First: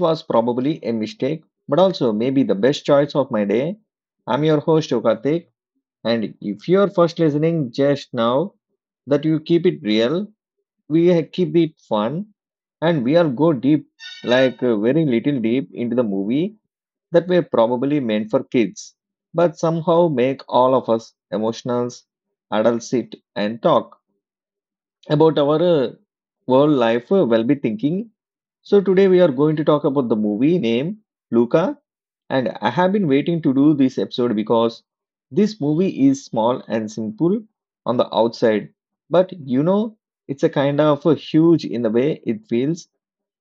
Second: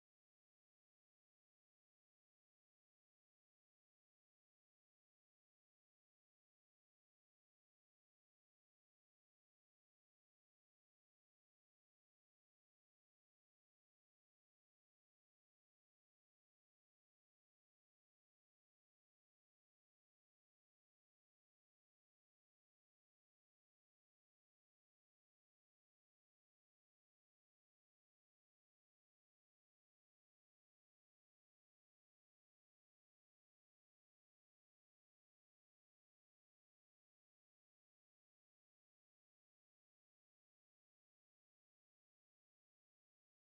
was probably a mistake, but also maybe the best choice of my day. I'm your host Yokatik, and if you're first listening just now, that you keep it real, we keep it fun, and we'll go deep, like very little deep into the movie that were probably meant for kids, but somehow make all of us emotional adults sit and talk about our world life well be thinking. So today we are going to talk about the movie name Luca, and I have been waiting to do this episode because this movie is small and simple on the outside, but you know it's a kind of a huge in the way it feels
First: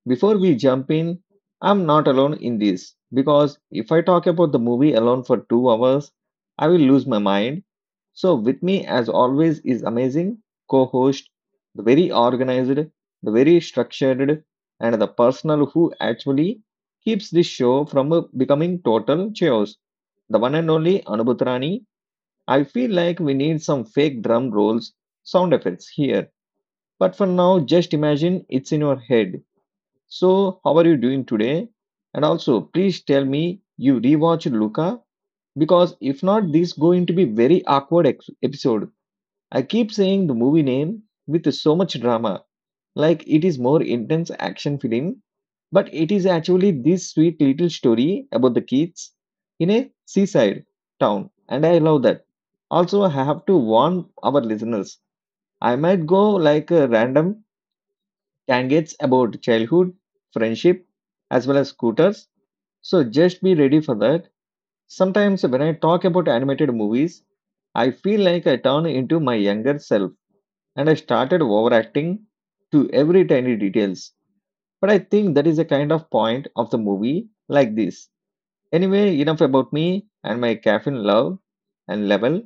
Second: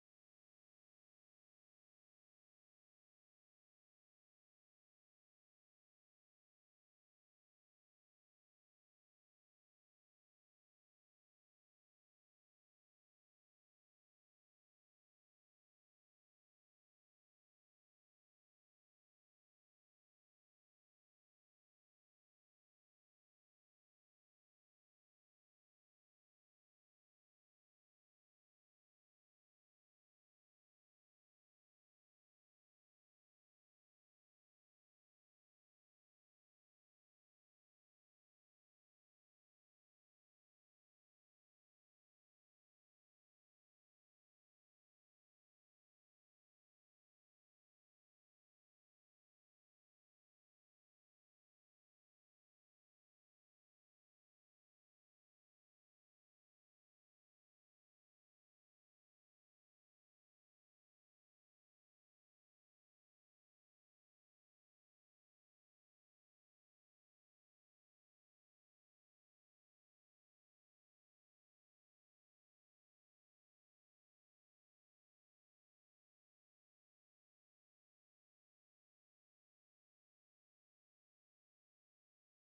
before we jump in, I'm not alone in this because if I talk about the movie alone for 2 hours, I will lose my mind. So, with me, as always, is amazing co host, the very organized, the very structured, and the person who actually keeps this show from becoming total chaos. The one and only Anubhutrani. I feel like we need some fake drum rolls, sound effects here. But for now, just imagine it's in your head. So, how are you doing today? And also, please tell me you rewatched Luca because if not, this going to be very awkward episode. I keep saying the movie name with so much drama, like it is more intense action film, but it is actually this sweet little story about the kids in a seaside town, and I love that. Also, I have to warn our listeners. I might go like a random Candidates about childhood, friendship, as well as scooters. So just be ready for that. Sometimes when I talk about animated movies, I feel like I turn into my younger self and I started overacting to every tiny details. But I think that is a kind of point of the movie like this. Anyway, enough about me and my caffeine love and level.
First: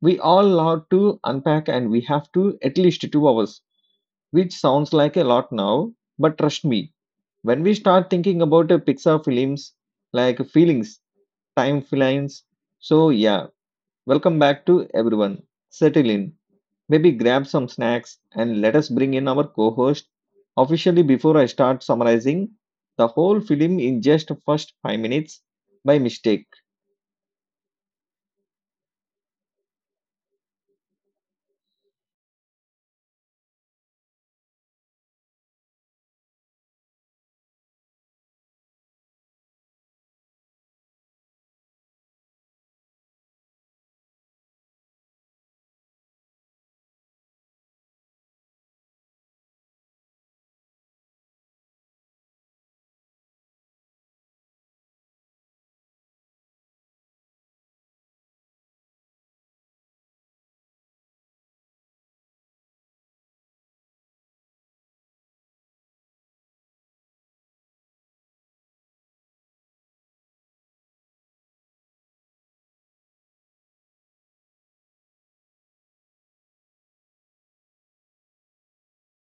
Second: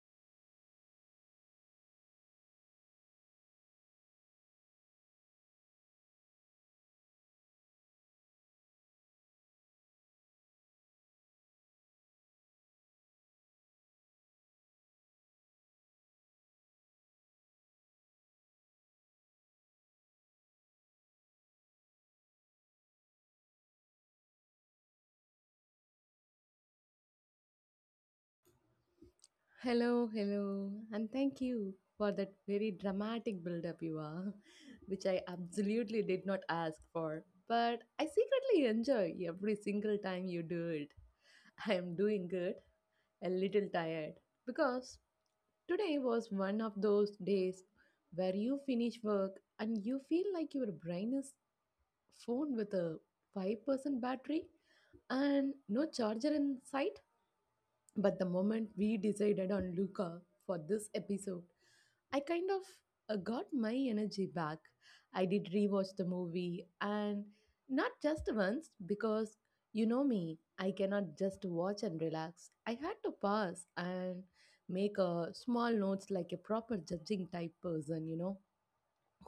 We all have to unpack and we have to at least 2 hours, which sounds like a lot now, but trust me, when we start thinking about Pixar films like feelings, time films. So, yeah, welcome back to everyone. Settle in, maybe grab some snacks, and let us bring in our co host officially before I start summarizing the whole film in just first 5 minutes by mistake. Hello, hello, and thank you for that very dramatic build up you are, which I absolutely did not ask for. But I secretly enjoy every single time you do it. I am doing good, a little tired, because today was one of those days where you finish work and you feel like your brain is phone with a 5% battery and no charger in sight. But the moment we decided on Luca for this episode, I kind of got my energy back. I did rewatch the movie and not just once because you know me, I cannot just watch and relax. I had to pause and make a small notes like a proper judging type person, you know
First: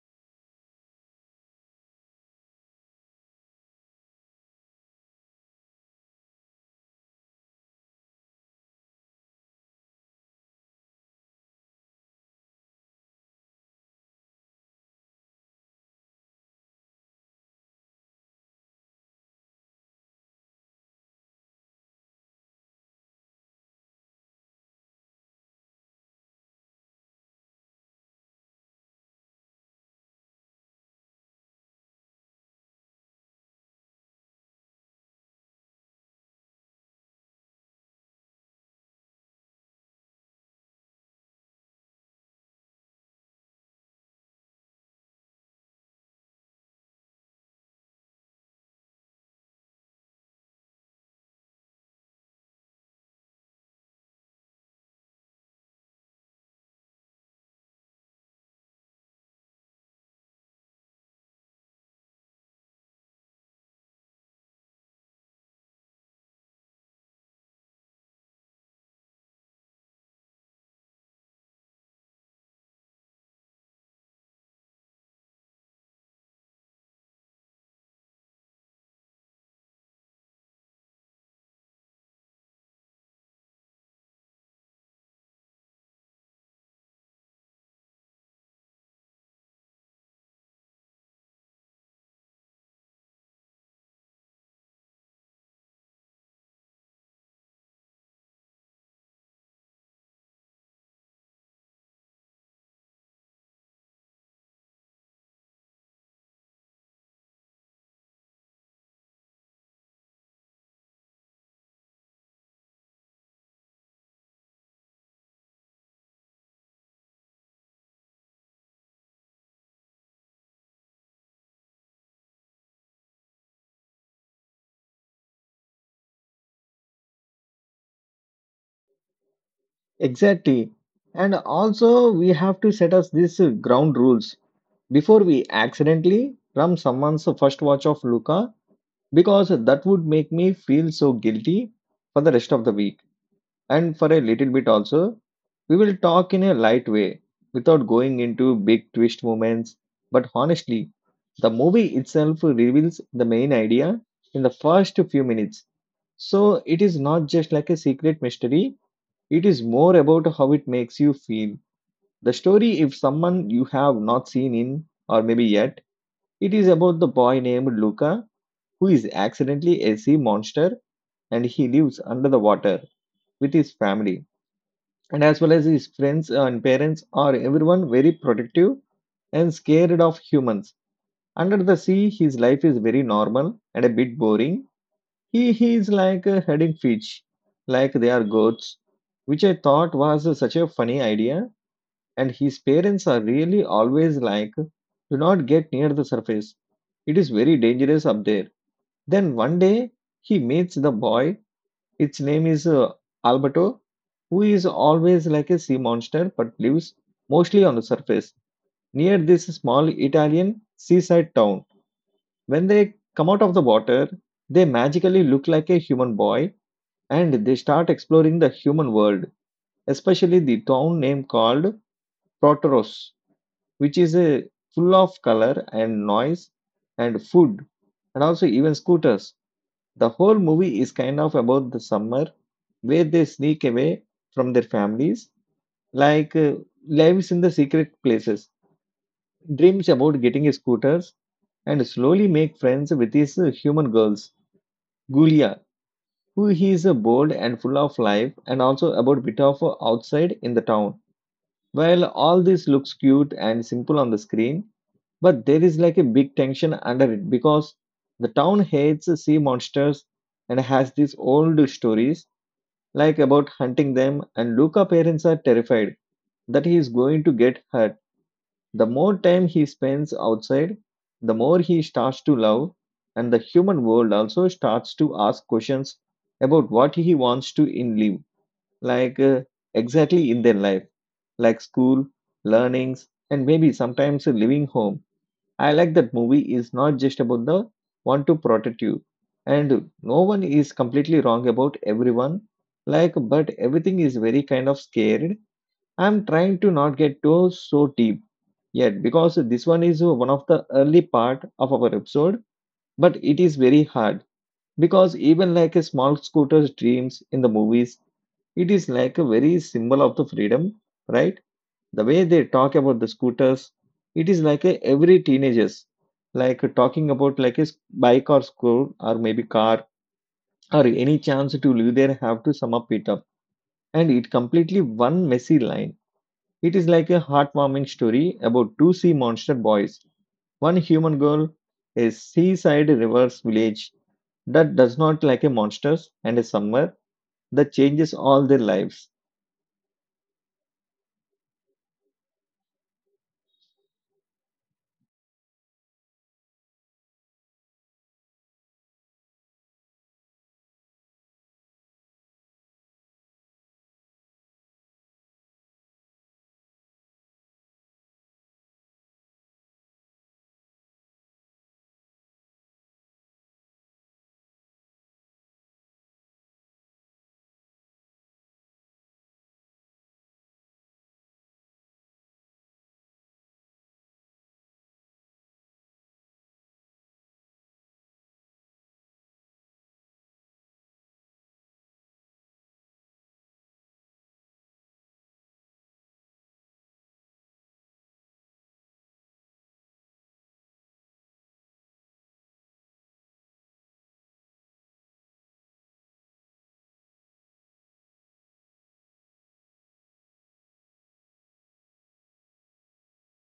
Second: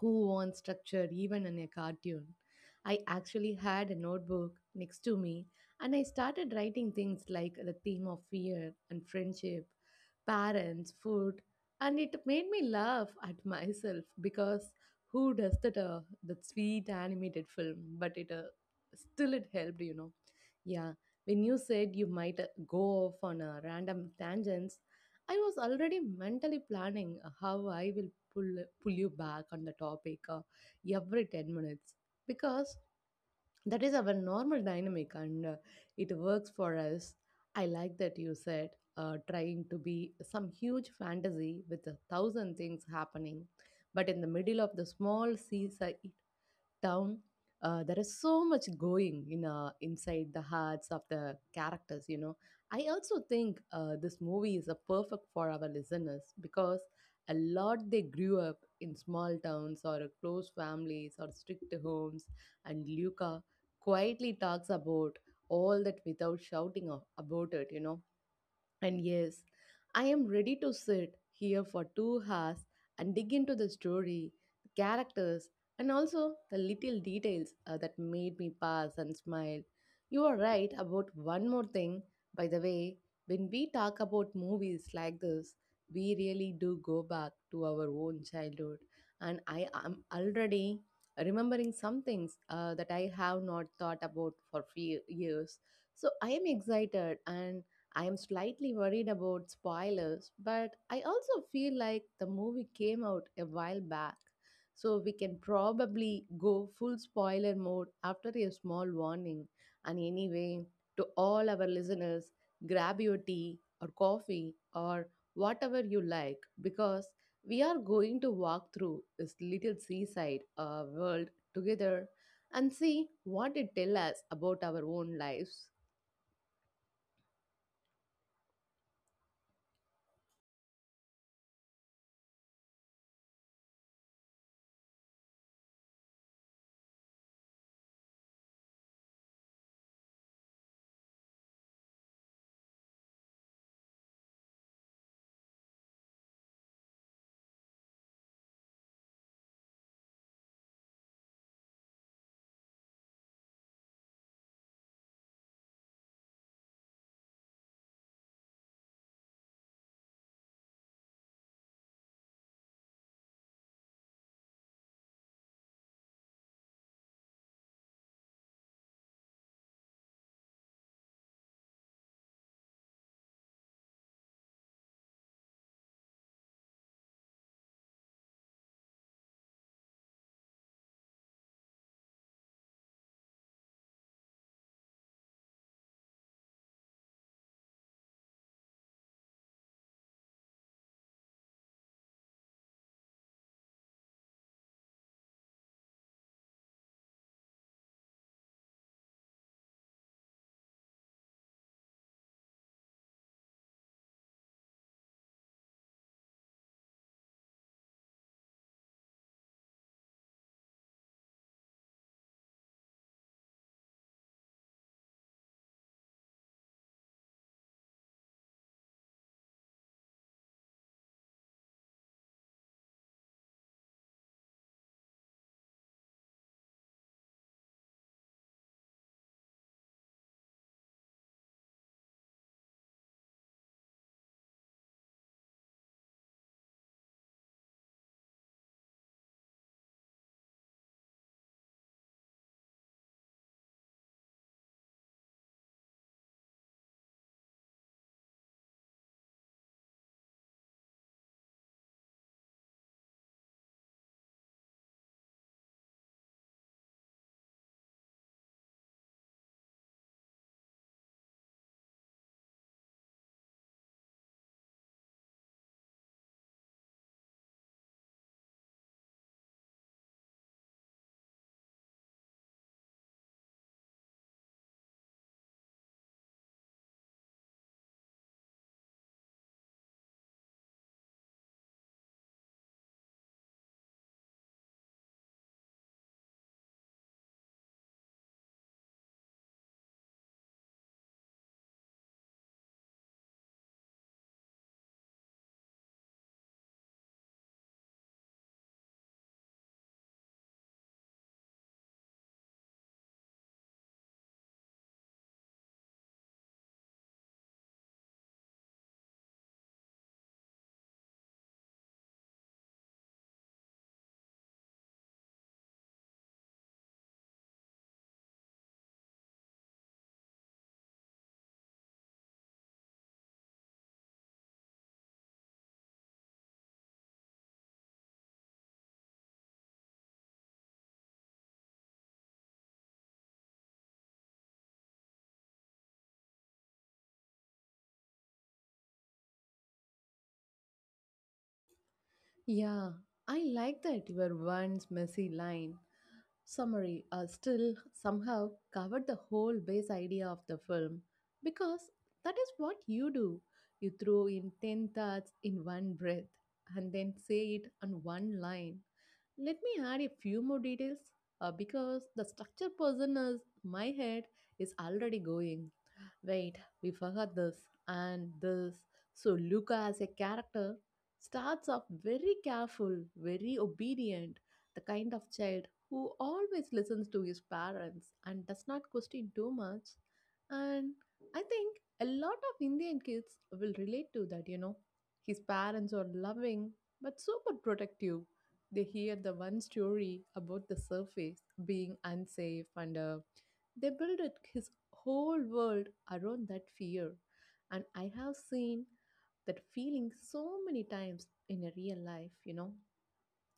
who wants structure even in a cartoon. I actually had a notebook next to me and I started writing things like the theme of fear and friendship, parents, food, and it made me laugh at myself because who does that that sweet animated film but it still it helped yeah when you said you might go off on random tangents. I was already mentally planning how I will pull you back on the topic every 10 minutes because that is our normal dynamic, and it works for us. I like that you said trying to be some huge fantasy with a thousand things happening but in the middle of the small sea town, there is so much going in inside the hearts of the characters. You know, I also think this movie is a perfect for our listeners because a lot they grew up in small towns or a close families or strict homes, and Luca quietly talks about all that without shouting about it. You know. And yes, I am ready to sit here for 2 hours and dig into the story, the characters, and also the little details that made me pass and smile. You are right about one more thing, by the way. When we talk about movies like this, we really do go back to our own childhood. And I am already remembering some things that I have not thought about for few years. So I am excited, and I am slightly worried about spoilers, but I also feel like the movie came out a while back, so we can probably go full spoiler mode after a small warning. And anyway, to all our listeners, grab your tea or coffee or whatever you like because we are going to walk through this little seaside world together and see what it tells us about our own lives. Exactly. And also, we have to set us these ground rules before we accidentally ram someone's first watch of Luca because that would make me feel so guilty for the rest of the week and for a little bit also. We will talk in a light way without going into big twist moments, but honestly the movie itself reveals the main idea in the first few minutes, so it is not just like a secret mystery. It is more about how it makes you feel the story if someone you have not seen in or maybe yet. It is about the boy named Luca, who is accidentally a sea monster, and he lives under the water with his family, and as well as his friends and parents are everyone very protective and scared of humans. Under the sea his life is very normal and a bit boring. He is like a heading fish, like they are goats, which I thought was such a funny idea. And his parents are really always like, do not get near the surface, it is very dangerous up there. Then one day he meets the boy. Its name is Albato, who is always like a sea monster but lives mostly on the surface near this small Italian seaside town. When they come out of the water, they magically look like a human boy and they start exploring the human world, especially the town name called Protoros, which is a full of color and noise and food and also even scooters. The whole movie is kind of about the summer where they sneak away from their families, like lives in the secret places, dreams about getting scooters, and slowly make friends with his human girls. Gulia, who he is bold and full of life, and also about bit of outside in the town. While all this looks cute and simple on the screen, but there is like a big tension under it because the town hates sea monsters and has these old stories like about hunting them, and Luca parents are terrified that he is going to get hurt. The more time he spends outside, the more he starts to love, and the human world also starts to ask questions about what he wants to in live, like exactly in their life, like school, learnings, and maybe sometimes a living home. I like that movie is not just about the want to protect you. And no one is completely wrong about everyone. Like, but everything is very kind of scared. I'm trying to not get too so deep yet because this one is one of the early part of our episode. But it is very hard because even like a small scooter's dreams in the movies, it is like a very symbol of the freedom, right? The way they talk about the scooters, it is like a every teenagers like talking about like a bike or scooter or maybe car or any chance to live there have to sum up it up and it completely one messy line. It is like a heartwarming story about two sea monster boys, one human girl, a seaside reverse village that does not like a monsters, and a summer that changes all their lives. Yeah, I like that your once messy line. Summary still somehow covered the whole base idea of the film because that is what you do. You throw in 10 thoughts in one breath and then say it on one line. Let me add a few more details because the structure person is my head is already going. Wait, we forgot this and this. So Luca as a character starts off very careful, very obedient, the kind of child who always listens to his parents and does not question too much. And I think a lot of Indian kids will relate to that, you know. His parents are loving but super protective. They hear the one story about the surface being unsafe, and they build it, his whole world around that fear. And I have seen that feeling so many times in a real life, you know.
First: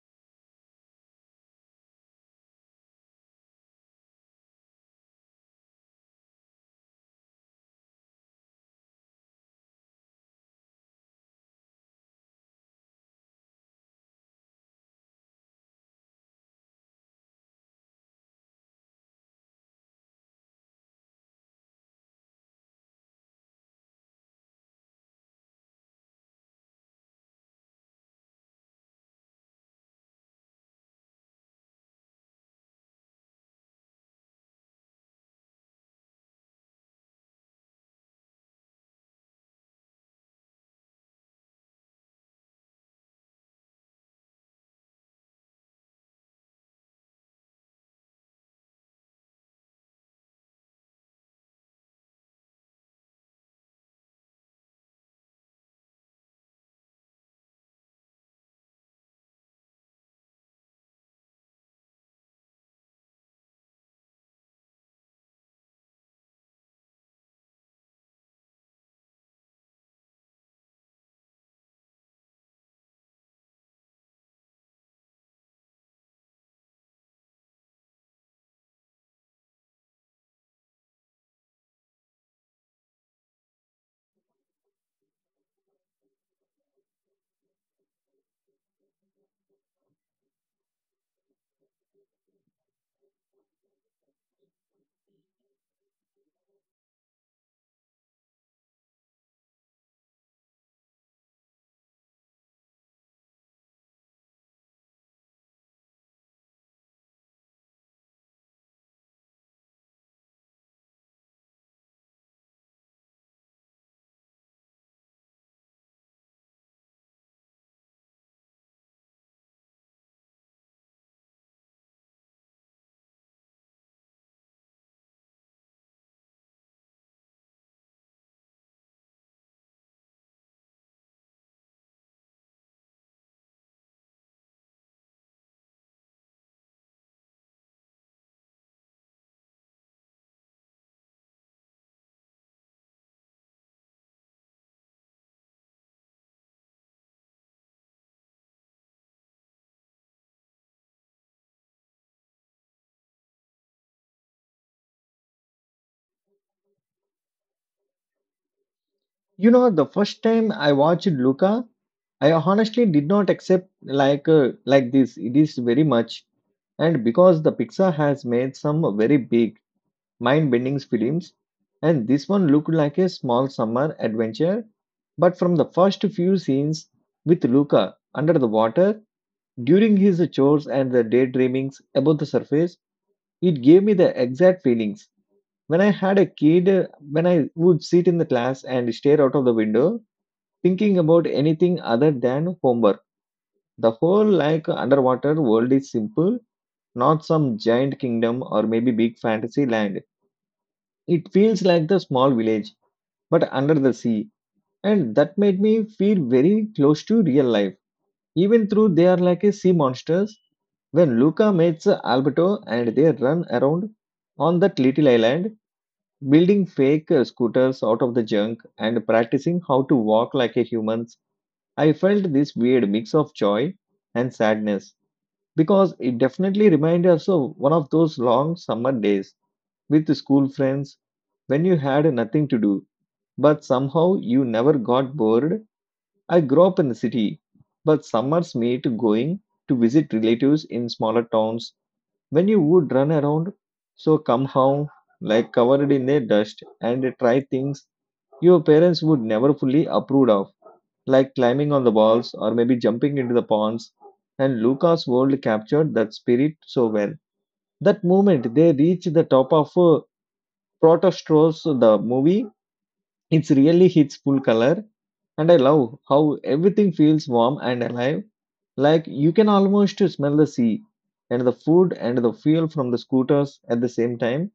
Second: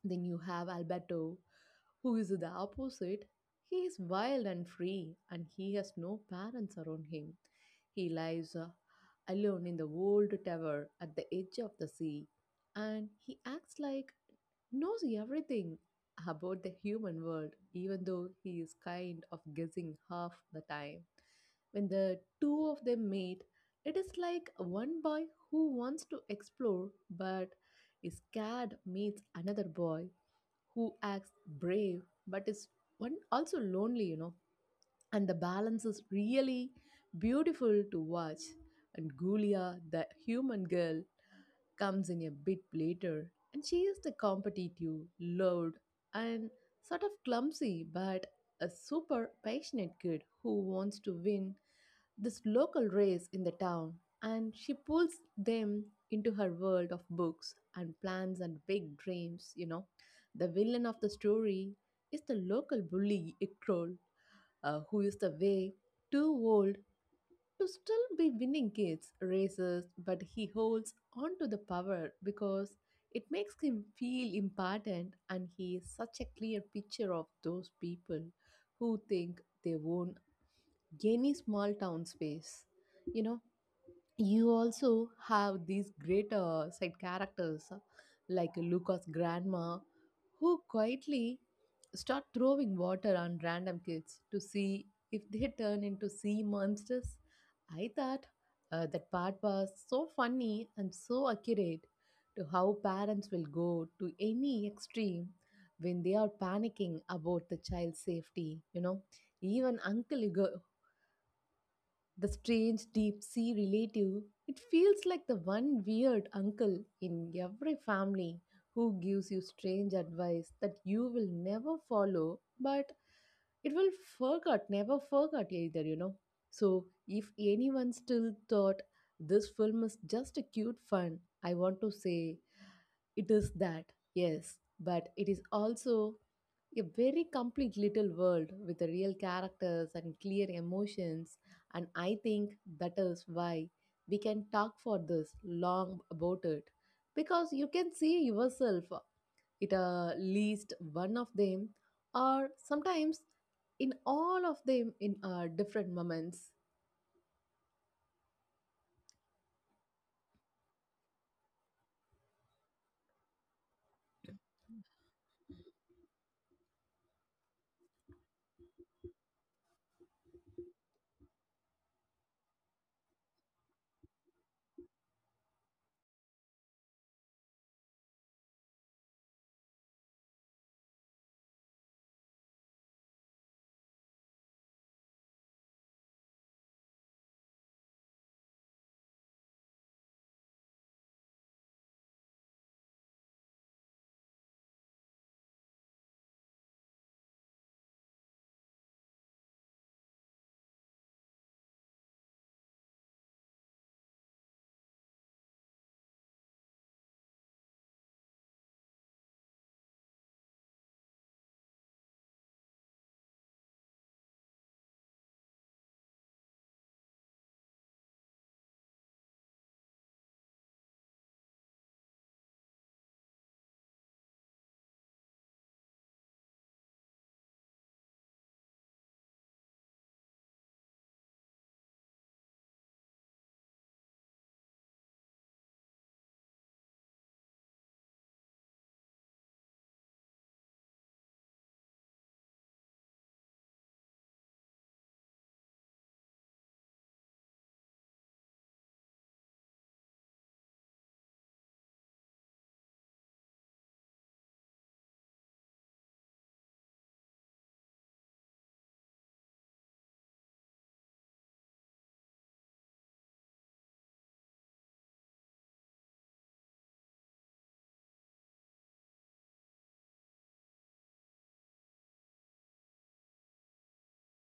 Then you have Alberto, who is the opposite. He is wild and free, and he has no parents around him. He lives alone in the old tower at the edge of the sea, and he acts like knows everything about the human world, even though he is kind of guessing half the time. When the two of them meet, it is like one boy who wants to explore but is scared meets another boy who acts brave but is one also lonely, you know, and the balance is really beautiful to watch. And Gulia, the human girl, comes in a bit later, and she is the competitive, loud, and sort of clumsy, but a super passionate kid who wants to win this local race in the town. And she pulls them into her world of books and plans and big dreams, you know. The villain of the story is the local bully, Ikkrol, who is the way too old to still be winning kids races, but he holds on to the power because it makes him feel important, and he is such a clear picture of those people who think they own any small town space. You know, you also have these great side characters like Luca's grandma, who quietly start throwing water on random kids to see if they turn into sea monsters. I thought that part was so funny and so accurate to how parents will go to any extreme when they are panicking about the child's safety. You know, even Uncle Hugo, the strange deep sea relative, it feels like the one weird uncle in every family who gives you strange advice that you will never follow, but it will forget, never forget either, you know. So if anyone still thought this film is just a cute fun, I want to say it is that, yes, but it is also a very complete little world with the real characters and clear emotions, and I think that is why we can talk for this long about it, because you can see yourself at least one of them, or sometimes in all of them in different moments. You know, the first time I watched Luca, I honestly did not accept like this. It is very much, and because the Pixar has made some very big mind-bending films, and this one looked like a small summer adventure. But from the first few scenes with Luca under the water during his chores and the daydreamings above the surface, it gave me the exact feelings. When I had a kid, when I would sit in the class and stare out of the window, thinking about anything other than homework. The whole like underwater world is simple, not some giant kingdom or maybe big fantasy land. It feels like the small village, but under the sea. And that made me feel very close to real life. Even though they are like a sea monsters, when Luca meets Alberto and they run around on that little island, building fake scooters out of the junk and practicing how to walk like a human, I felt this weird mix of joy and sadness because it definitely reminded us of one of those long summer days with school friends when you had nothing to do, but somehow you never got bored. I grew up in the city, but summers made going to visit relatives in smaller towns when you would run around so somehow like covered in their dust and try things your parents would never fully approve of, like climbing on the walls or maybe jumping into the ponds. And Lucas World captured that spirit so well. That moment they reach the top of Protostros, the movie, it's really hits full color. And I love how everything feels warm and alive. Like you can almost smell the sea and the food and the fuel from the scooters at the same time.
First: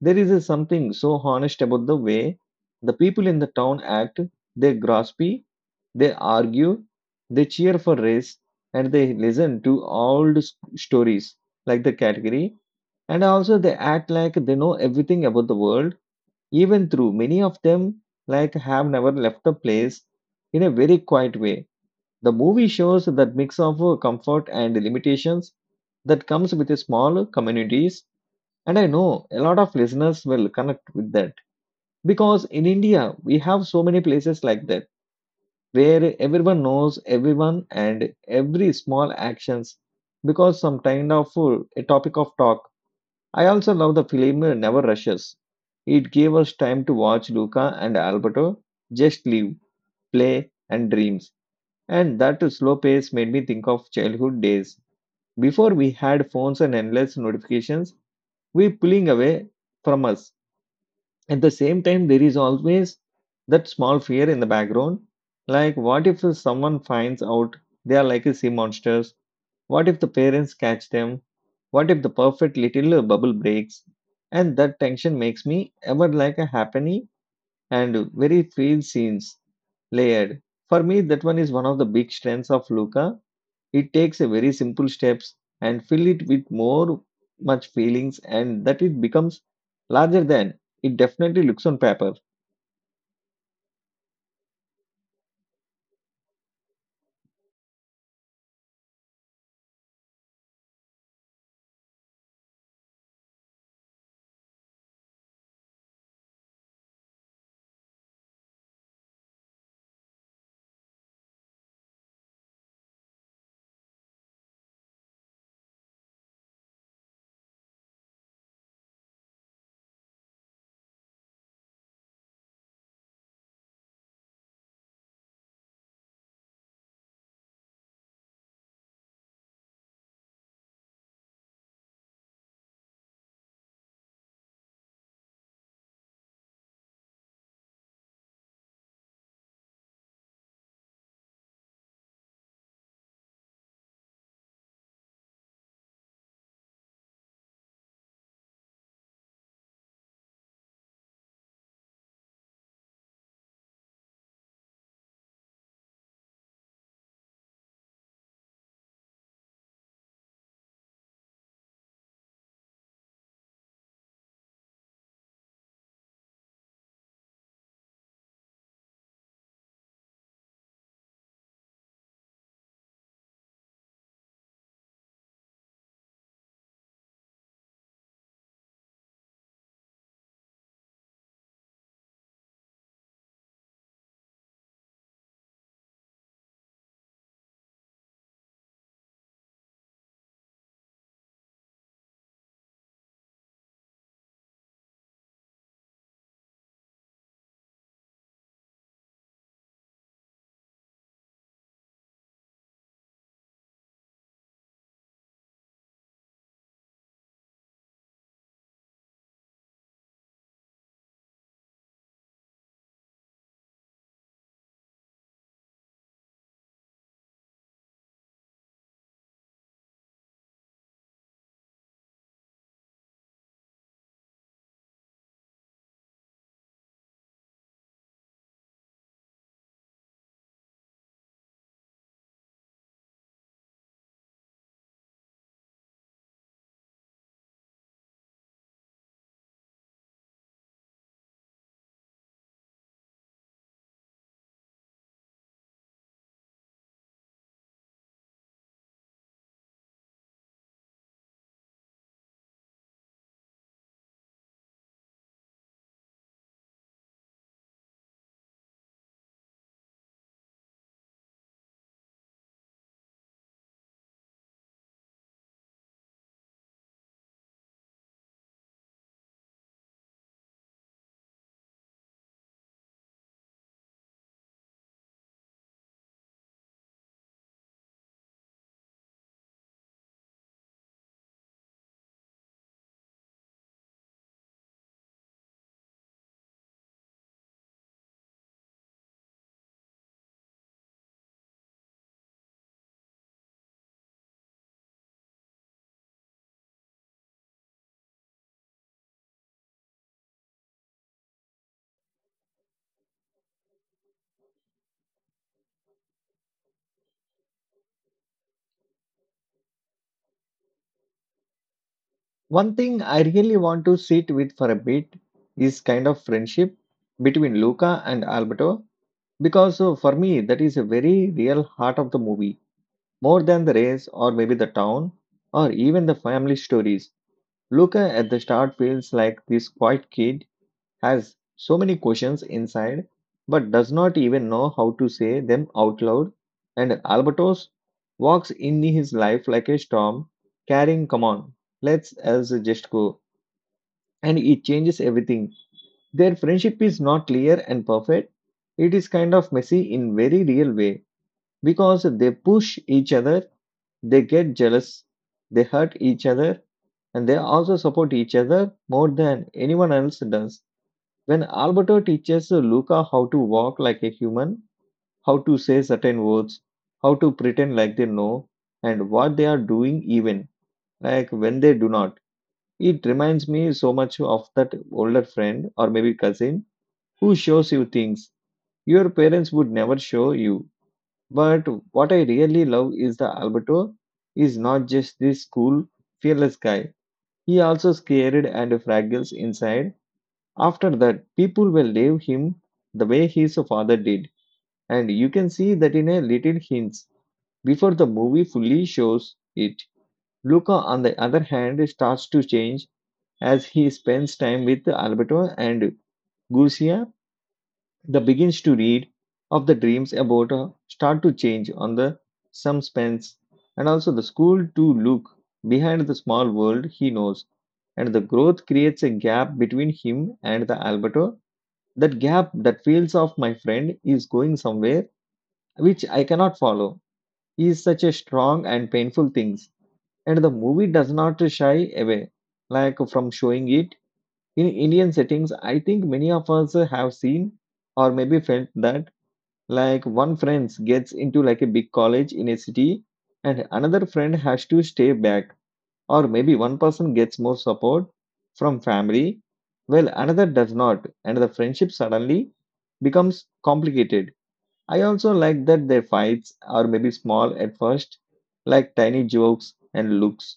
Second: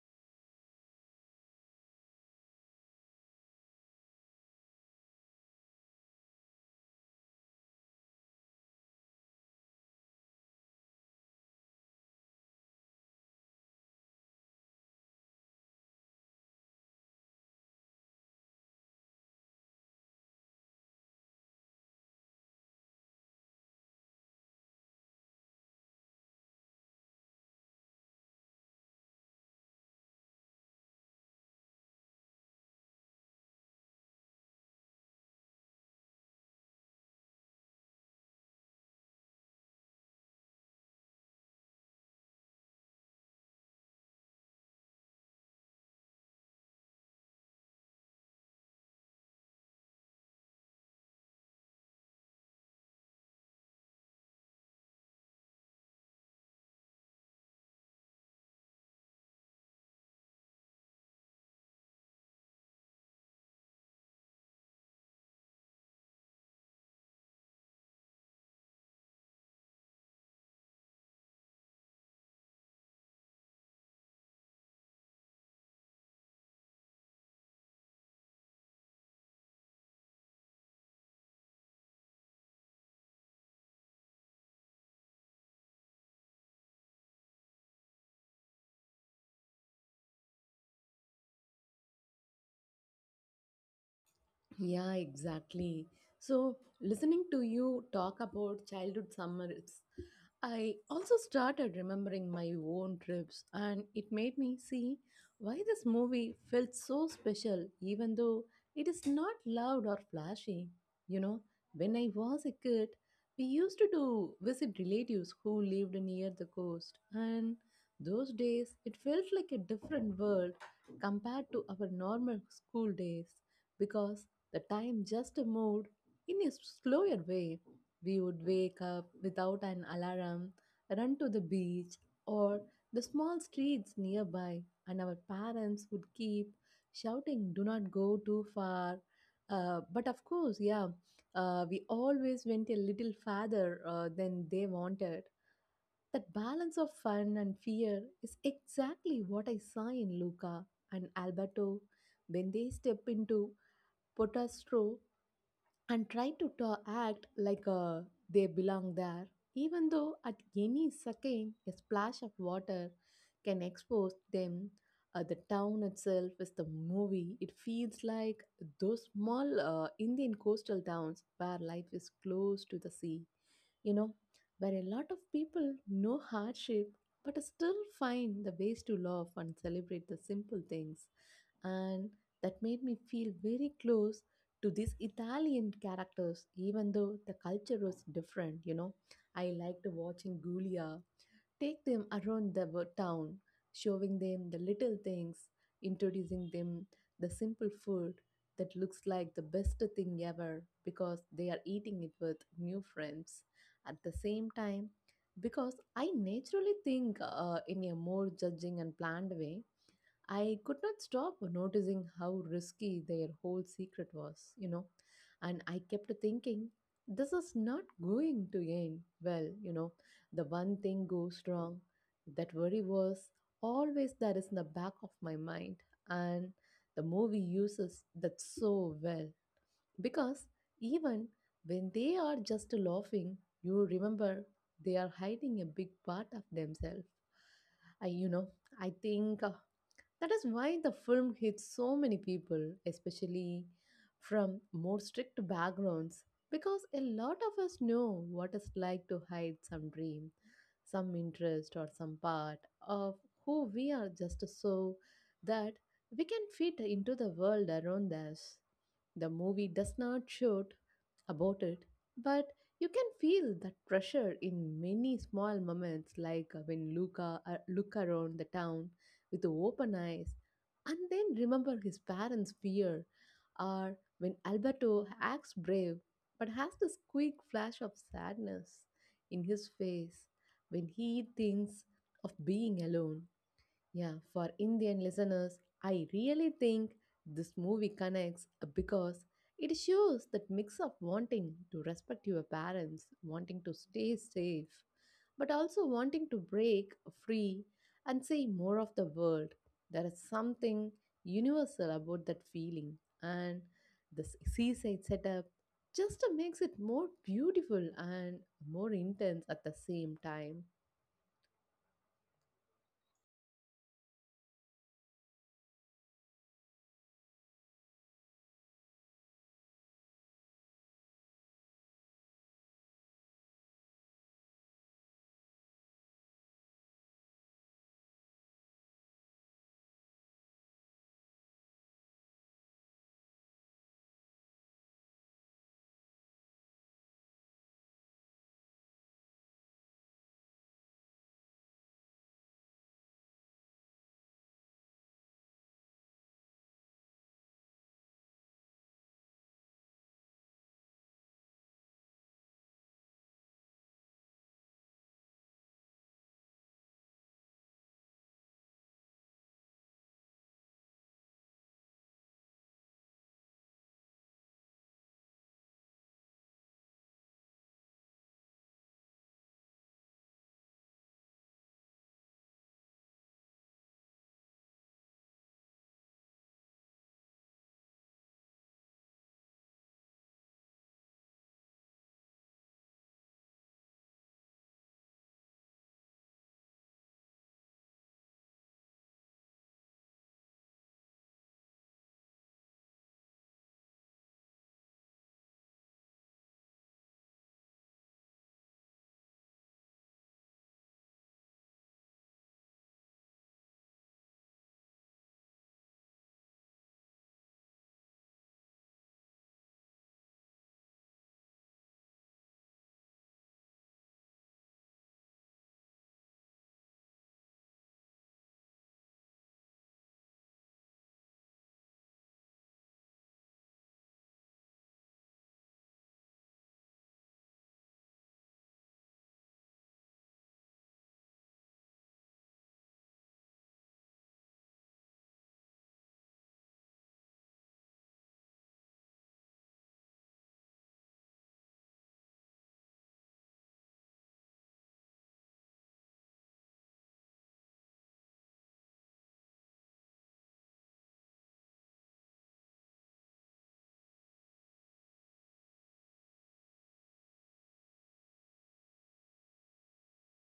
There is a something so honest about the way the people in the town act. They graspy, they argue, they cheer for race, and they listen to old stories like the category. And also, they act like they know everything about the world, even through many of them like have never left the place in a very quiet way. The movie shows that mix of comfort and limitations that comes with a small communities, and I know a lot of listeners will connect with that because in India, we have so many places like that where everyone knows everyone and every small actions because some kind of a topic of talk. I also love the film Never Rushes. It gave us time to watch Luca and Alberto just live, play, and dreams. And that slow pace made me think of childhood days. Before we had phones and endless notifications, we pulling away from us. At the same time, there is always that small fear in the background. Like, what if someone finds out they are like a sea monsters? What if the parents catch them? What if the perfect little bubble breaks? And that tension makes me ever like a happy and very feel scenes layered. For me, that one is one of the big strengths of Luca. It takes a very simple steps and fill it with more much feelings, and that it becomes larger than it definitely looks on paper. Yeah, exactly. So, listening to you talk about childhood summers, I also started remembering my own trips, and it made me see why this movie felt so special, even though it is not loud or flashy. You know, when I was a kid, we used to do visit relatives who lived near the coast, and those days it felt like a different world compared to our normal school days because the time just moved in a slower way. We would wake up without an alarm, run to the beach or the small streets nearby, and our parents would keep shouting, "Do not go too far." But of course, yeah, we always went a little farther than they wanted. That balance of fun and fear is exactly what I saw in Luca and Alberto when they step into Potastro and try to act like they belong there, even though at any second a splash of water can expose them. The town itself is the movie. It feels like those small Indian coastal towns where life is close to the sea, you know, where a lot of people know hardship but still find the ways to love and celebrate the simple things. And that made me feel very close to these Italian characters, even though the culture was different, you know. I liked watching Giulia take them around the town, showing them the little things, introducing them the simple food that looks like the best thing ever because they are eating it with new friends. At the same time, because I naturally think in a more judging and planned way, I could not stop noticing how risky their whole secret was, you know, and I kept thinking, this is not going to end well, you know. The one thing goes wrong, that worry was always there is in the back of my mind, and the movie uses that so well because even when they are just laughing, you remember they are hiding a big part of themselves. I, you know, I think that is why the film hits so many people, especially from more strict backgrounds, because a lot of us know what it's like to hide some dream, some interest, or some part of who we are just so that we can fit into the world around us. The movie does not show about it, but you can feel that pressure in many small moments, like when Luca look around the town with open eyes, and then remember his parents' fear, or when Alberto acts brave but has this quick flash of sadness in his face when he thinks of being alone. Yeah, for Indian listeners, I really think this movie connects because it shows that mix of wanting to respect your parents, wanting to stay safe, but also wanting to break free and see more of the world. There is something universal about that feeling, and the seaside setup just makes it more beautiful and more intense at the same time. One thing I really want to sit with for a bit is kind of friendship between Luca and Alberto because for me that is a very real heart of the movie, more than the race or maybe the town or even the family stories. Luca at the start feels like this quiet kid, has so many questions inside but does not even know how to say them out loud, and Alberto's walks in his life like a storm, carrying come on, let's us just go, and it changes everything. Their friendship is not clear and perfect. It is kind of messy in very real way because they push each other, they get jealous, they hurt each other, and they also support each other more than anyone else does. When Alberto teaches Luca how to walk like a human, how to say certain words, how to pretend like they know, and what they are doing even like when they do not, it reminds me so much of that older friend or maybe cousin who shows you things your parents would never show you. But what I really love is the Alberto is not just this cool, fearless guy. He also scared and fragile inside. After that, people will leave him the way his father did, and you can see that in a little hints before the movie fully shows it. Luca, on the other hand, starts to change as he spends time with Alberto and Gusia. The begins to read of the dreams about start to change on the some spends and also the school to look behind the small world he knows, and the growth creates a gap between him and the Alberto. That gap that feels of my friend is going somewhere which I cannot follow is such a strong and painful things. And the movie does not shy away like from showing it. In Indian settings, I think many of us have seen or maybe felt that, like one friend gets into like a big college in a city and another friend has to stay back, or maybe one person gets more support from family while another does not, and the friendship suddenly becomes complicated. I also like that their fights are maybe small at first, like tiny jokes and looks,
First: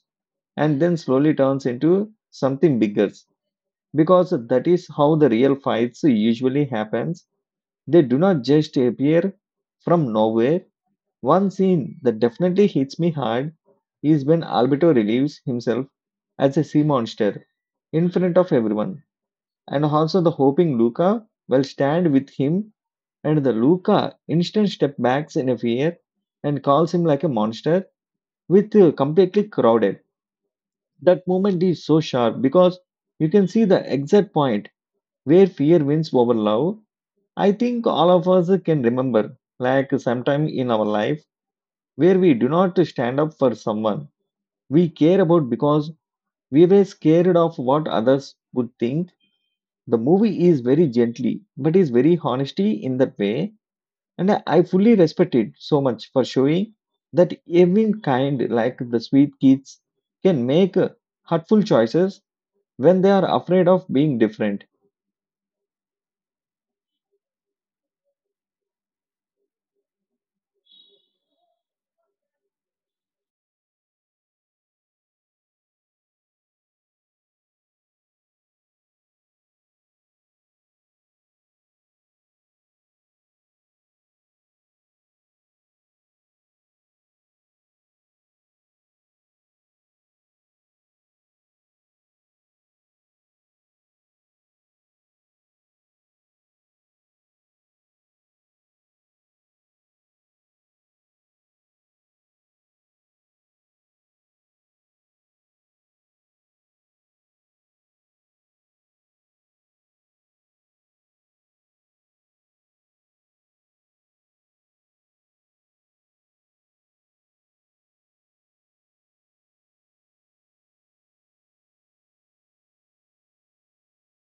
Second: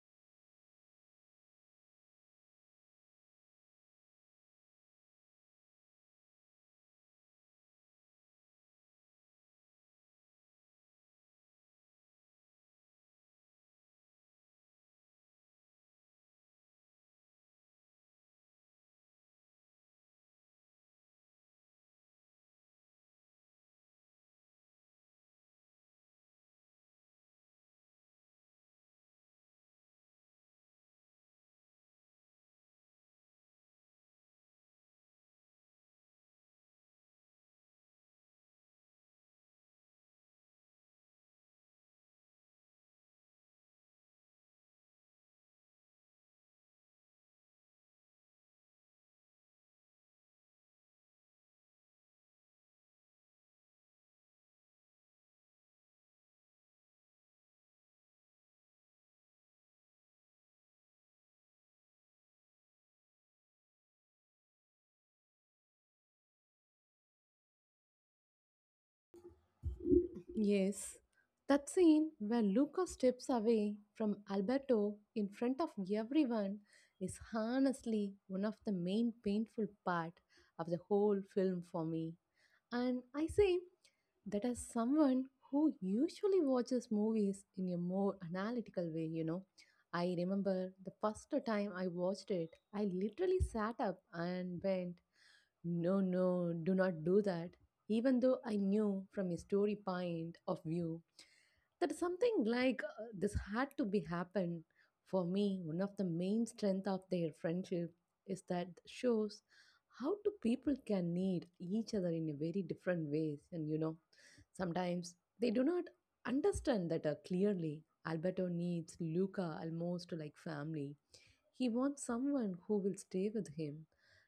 and then slowly turns into something bigger. Because that is how the real fights usually happens. They do not just appear from nowhere. One scene that definitely hits me hard is when Alberto relieves himself as a sea monster in front of everyone, and also the hoping Luca will stand with him, and the Luca instant step backs in a fear and calls him like a monster with completely crowded. That moment is so sharp because you can see the exact point where fear wins over love. I think all of us can remember, like sometime in our life where we do not stand up for someone we care about because we were scared of what others would think. The movie is very gently, but is very honesty in that way, and I fully respect it so much for showing that even kind like the sweet kids can make hurtful choices when they are afraid of being different. Yes, that scene where Luca steps away from Alberto in front of everyone is honestly one of the main painful part of the whole film for me. And I say that as someone who usually watches movies in a more analytical way. I remember the first time I watched it, I literally sat up and went no, no, do not do that. Even though I knew from a story point of view that something like this had to be happen. For me, one of the main strength of their friendship is that shows how two people can need each other in a very different ways. And you know Sometimes they do not understand that clearly. Alberto needs Luca almost like family. He wants someone who will stay with him,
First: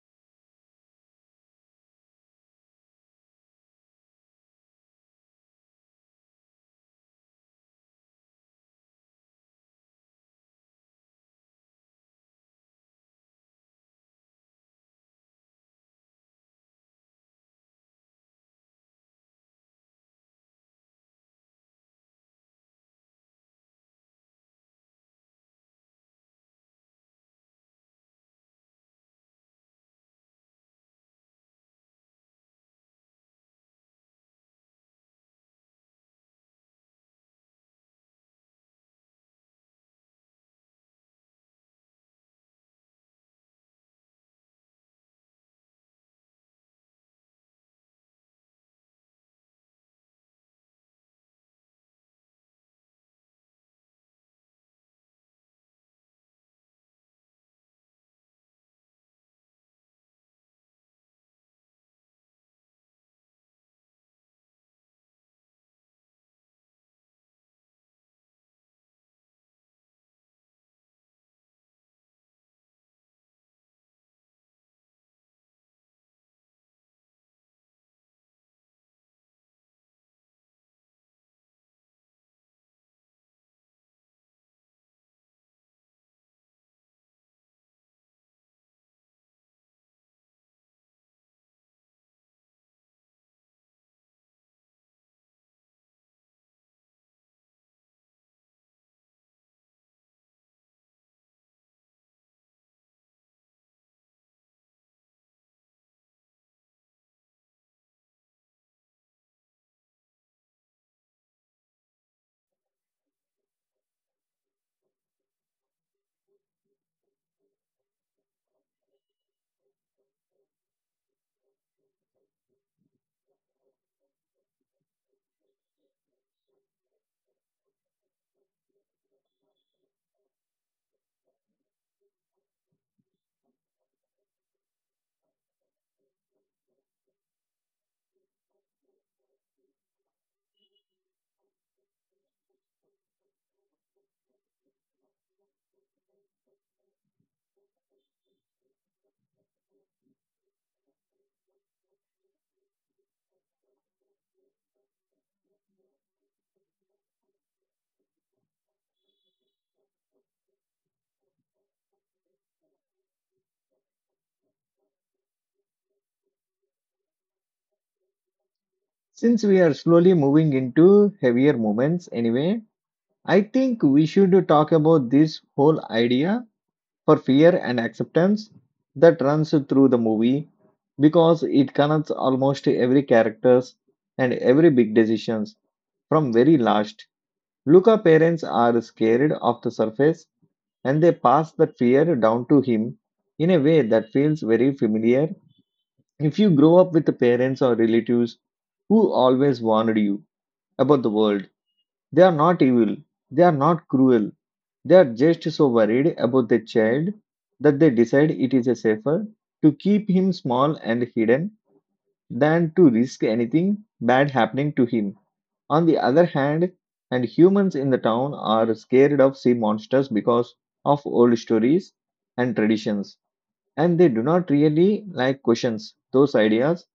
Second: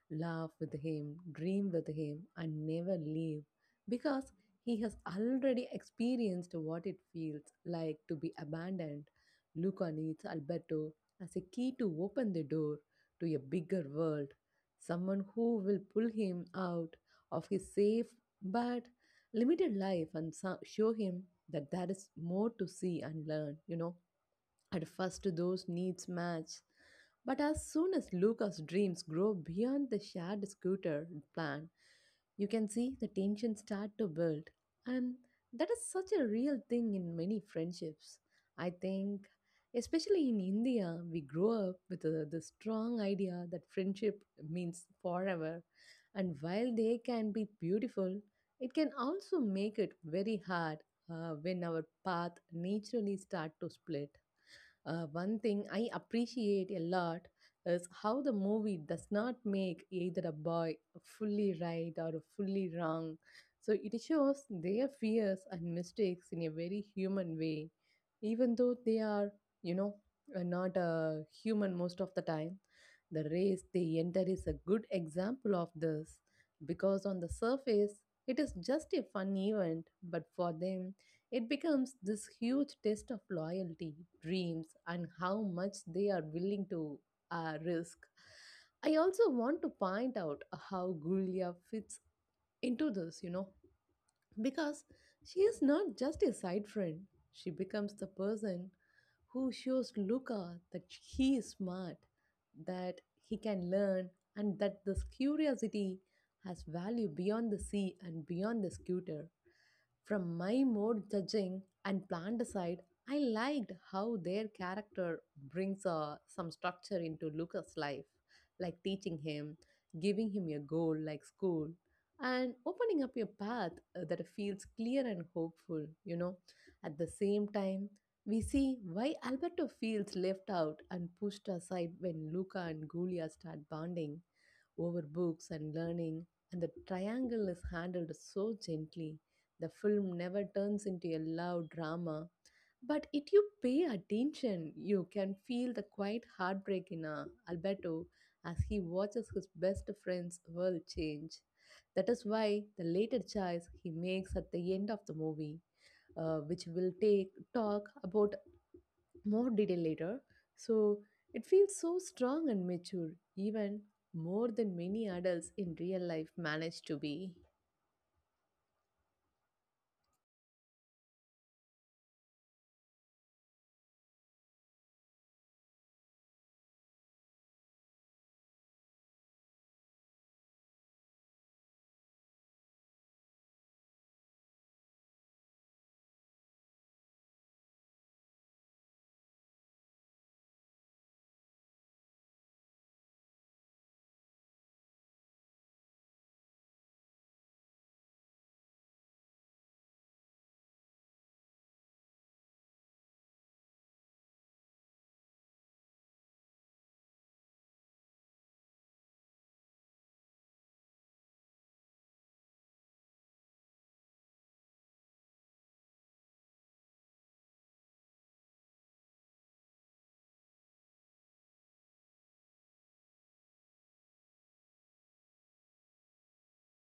laugh with him, dream with him, and never leave because he has already experienced what it feels like to be abandoned. Luca needs Alberto as a key to open the door to a bigger world, someone who will pull him out of his safe but limited life and show him that there is more to see and learn. At first, those needs match. But as soon as Luca's dreams grow beyond the shared scooter plan, you can see the tension start to build. And that is such a real thing in many friendships. I think, especially in India, we grow up with the strong idea that friendship means forever. And while they can be beautiful, it can also make it very hard when our path naturally start to split. One thing I appreciate a lot is how the movie does not make either a boy fully right or fully wrong. So it shows their fears and mistakes in a very human way, even though they are, you know, not human most of the time. The race they enter is a good example of this because on the surface it is just a fun event, but for them it becomes this huge test of loyalty, dreams, and how much they are willing to risk. I also want to point out how Gulia fits into this, because she is not just a side friend, she becomes the person who shows Luca that he is smart, that he can learn, and that this curiosity has value beyond the sea and beyond the scooter. From my mode judging and planned aside, I liked how their character brings some structure into Lucas' life, like teaching him, giving him a goal like school, and opening up a path that feels clear and hopeful. At the same time, we see why Alberto feels left out and pushed aside when Luca and Julia start bonding over books and learning, and the triangle is handled so gently. The film never turns into a loud drama, but if you pay attention, you can feel the quiet heartbreak in Alberto as he watches his best friend's world change. That is why the later choice he makes at the end of the movie, which will take talk about more detail later. So it feels so strong and mature, even more than many adults in real life manage to be. Since we are slowly moving into heavier moments anyway, I think we should talk about this whole idea for fear and acceptance that runs through the movie because it connects almost every characters and every big decisions from very last. Luca parents are scared of the surface and they pass that fear down to him in a way that feels very familiar if you grow up with the parents or relatives who always warned you about the world. They are not evil, they are not cruel, they are just so worried about the child that they decide it is safer to keep him small and hidden than to risk anything bad happening to him. On the other hand, and humans in the town are scared of sea monsters because of old stories and traditions, and they do not really like questions those ideas.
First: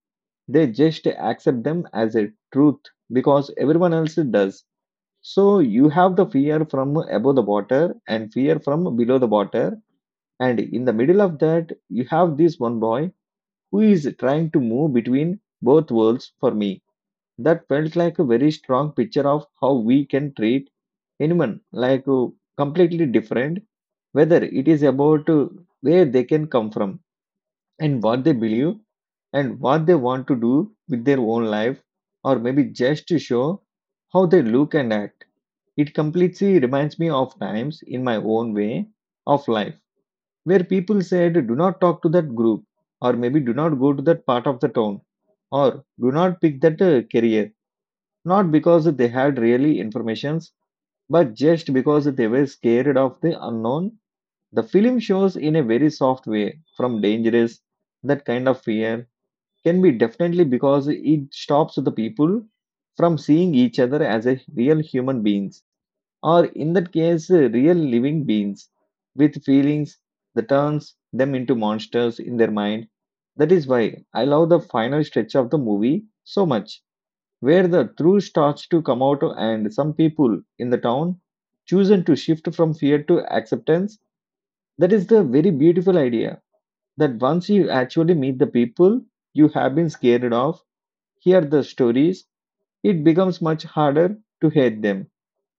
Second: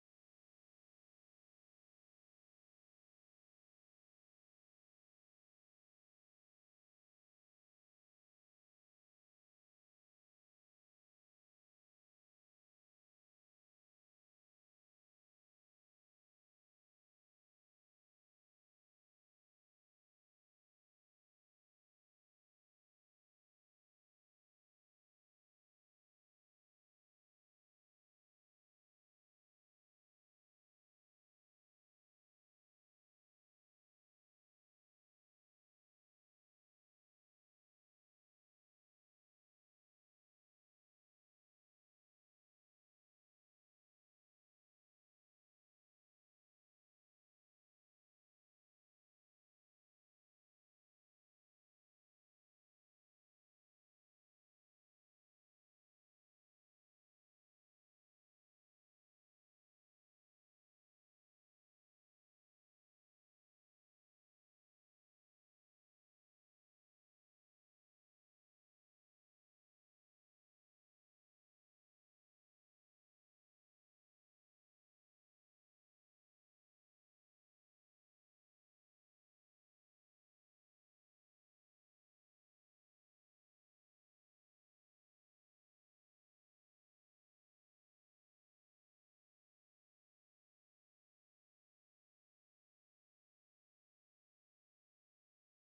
They just accept them as a truth because everyone else does. So you have the fear from above the water and fear from below the water. And in the middle of that, you have this one boy who is trying to move between both worlds for me. That felt like a very strong picture of how we can treat anyone like completely different, whether it is about where they can come from and what they believe and what they want to do with their own life, or maybe just to show how they look and act. It completely reminds me of times in my own way of life where people said, do not talk to that group, or maybe do not go to that part of the town, or do not pick that career, not because they had really informations, but just because they were scared of the unknown. The film shows in a very soft way from dangerous, that kind of fear can be definitely because it stops the people from seeing each other as a real human beings, or in that case real living beings with feelings that turns them into monsters in their mind. That is why I love the final stretch of the movie so much, where the truth starts to come out and some people in the town chosen to shift from fear to acceptance. That is the very beautiful idea that once you actually meet the people you have been scared of, hear the stories, it becomes much harder to hate them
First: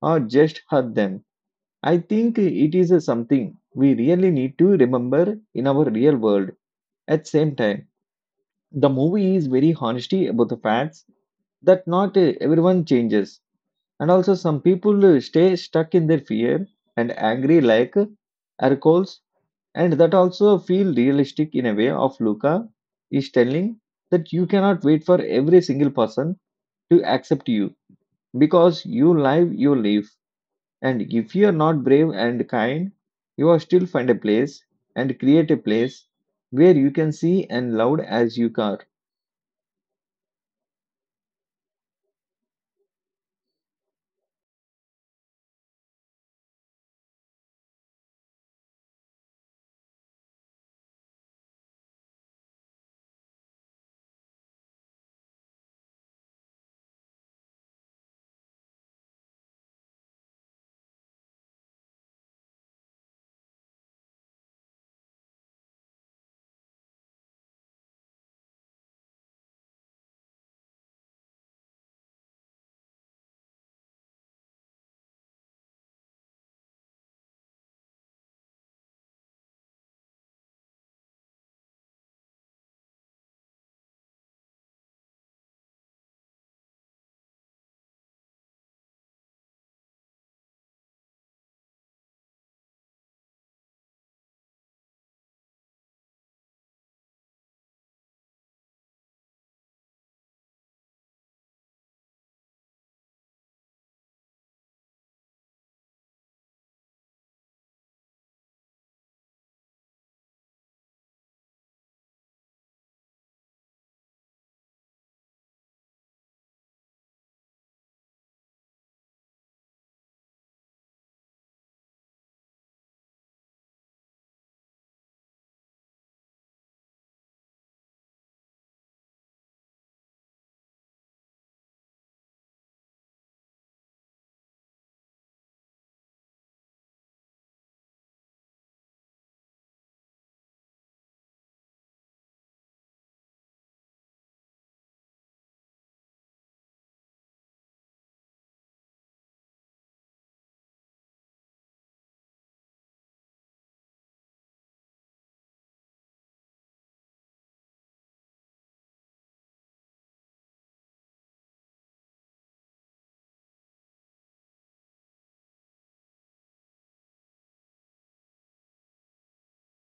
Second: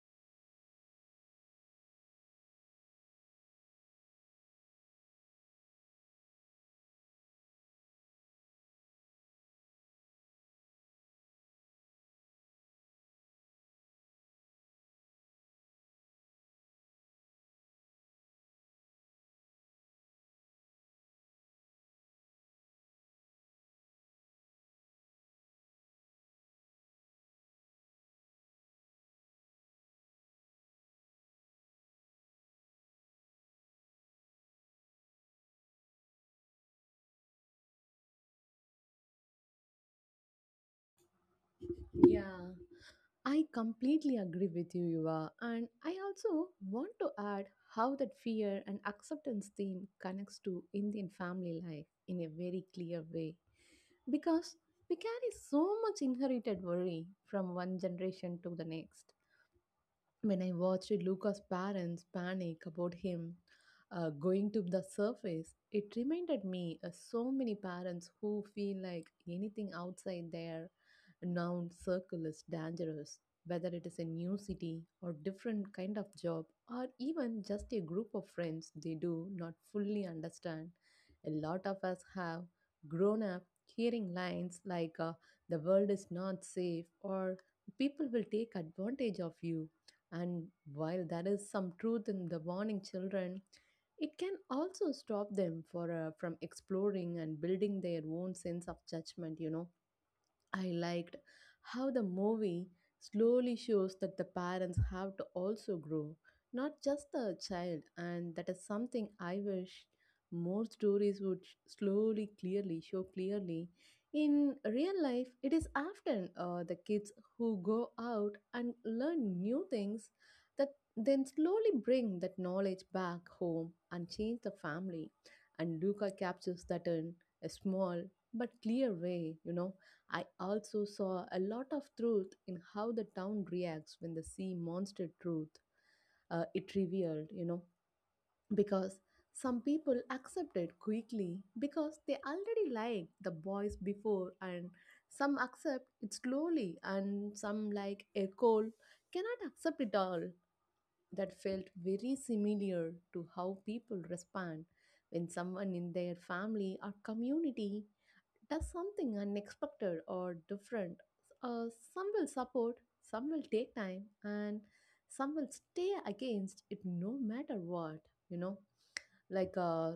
or just hurt them. I think it is something we really need to remember in our real world. At same time, the movie is very honesty about the facts that not everyone changes, and also some people stay stuck in their fear and angry like Ercoles, and that also feel realistic in a way of Luca is telling that you cannot wait for every single person to accept you because you live. And if you are not brave and kind, you will still find a place and create a place where you can see and loud as you are. Yeah, I completely agree with you, Yuva. And I also want to add how that fear and acceptance theme connects to Indian family life in a very clear way. Because we carry so much inherited worry from one generation to the next. When I watched Luca's parents panic about him going to the surface, it reminded me of so many parents who feel like anything outside their known circle is dangerous, whether it is a new city or different kind of job or even just a group of friends they do not fully understand. A lot of us have grown up hearing lines like the world is not safe, or people will take advantage of you, and while there is some truth in the warning children, it can also stop them for from exploring and building their own sense of judgment. I liked how the movie slowly shows that the parents have to also grow, not just the child, and that is something I wish more stories would slowly, clearly show clearly. In real life, it is often the kids who go out and learn new things that then slowly bring that knowledge back home and change the family. And Luca captures that in a small but clear way. I also saw a lot of truth in how the town reacts when the sea monster truth it revealed, because some people accept it quickly because they already liked the boys before, and some accept it slowly, and some like a cold cannot accept it all. That felt very similar to how people respond when someone in their family or community does something unexpected or different. Uh, some will support, some will take time, and some will stay against it no matter what. You know, like uh,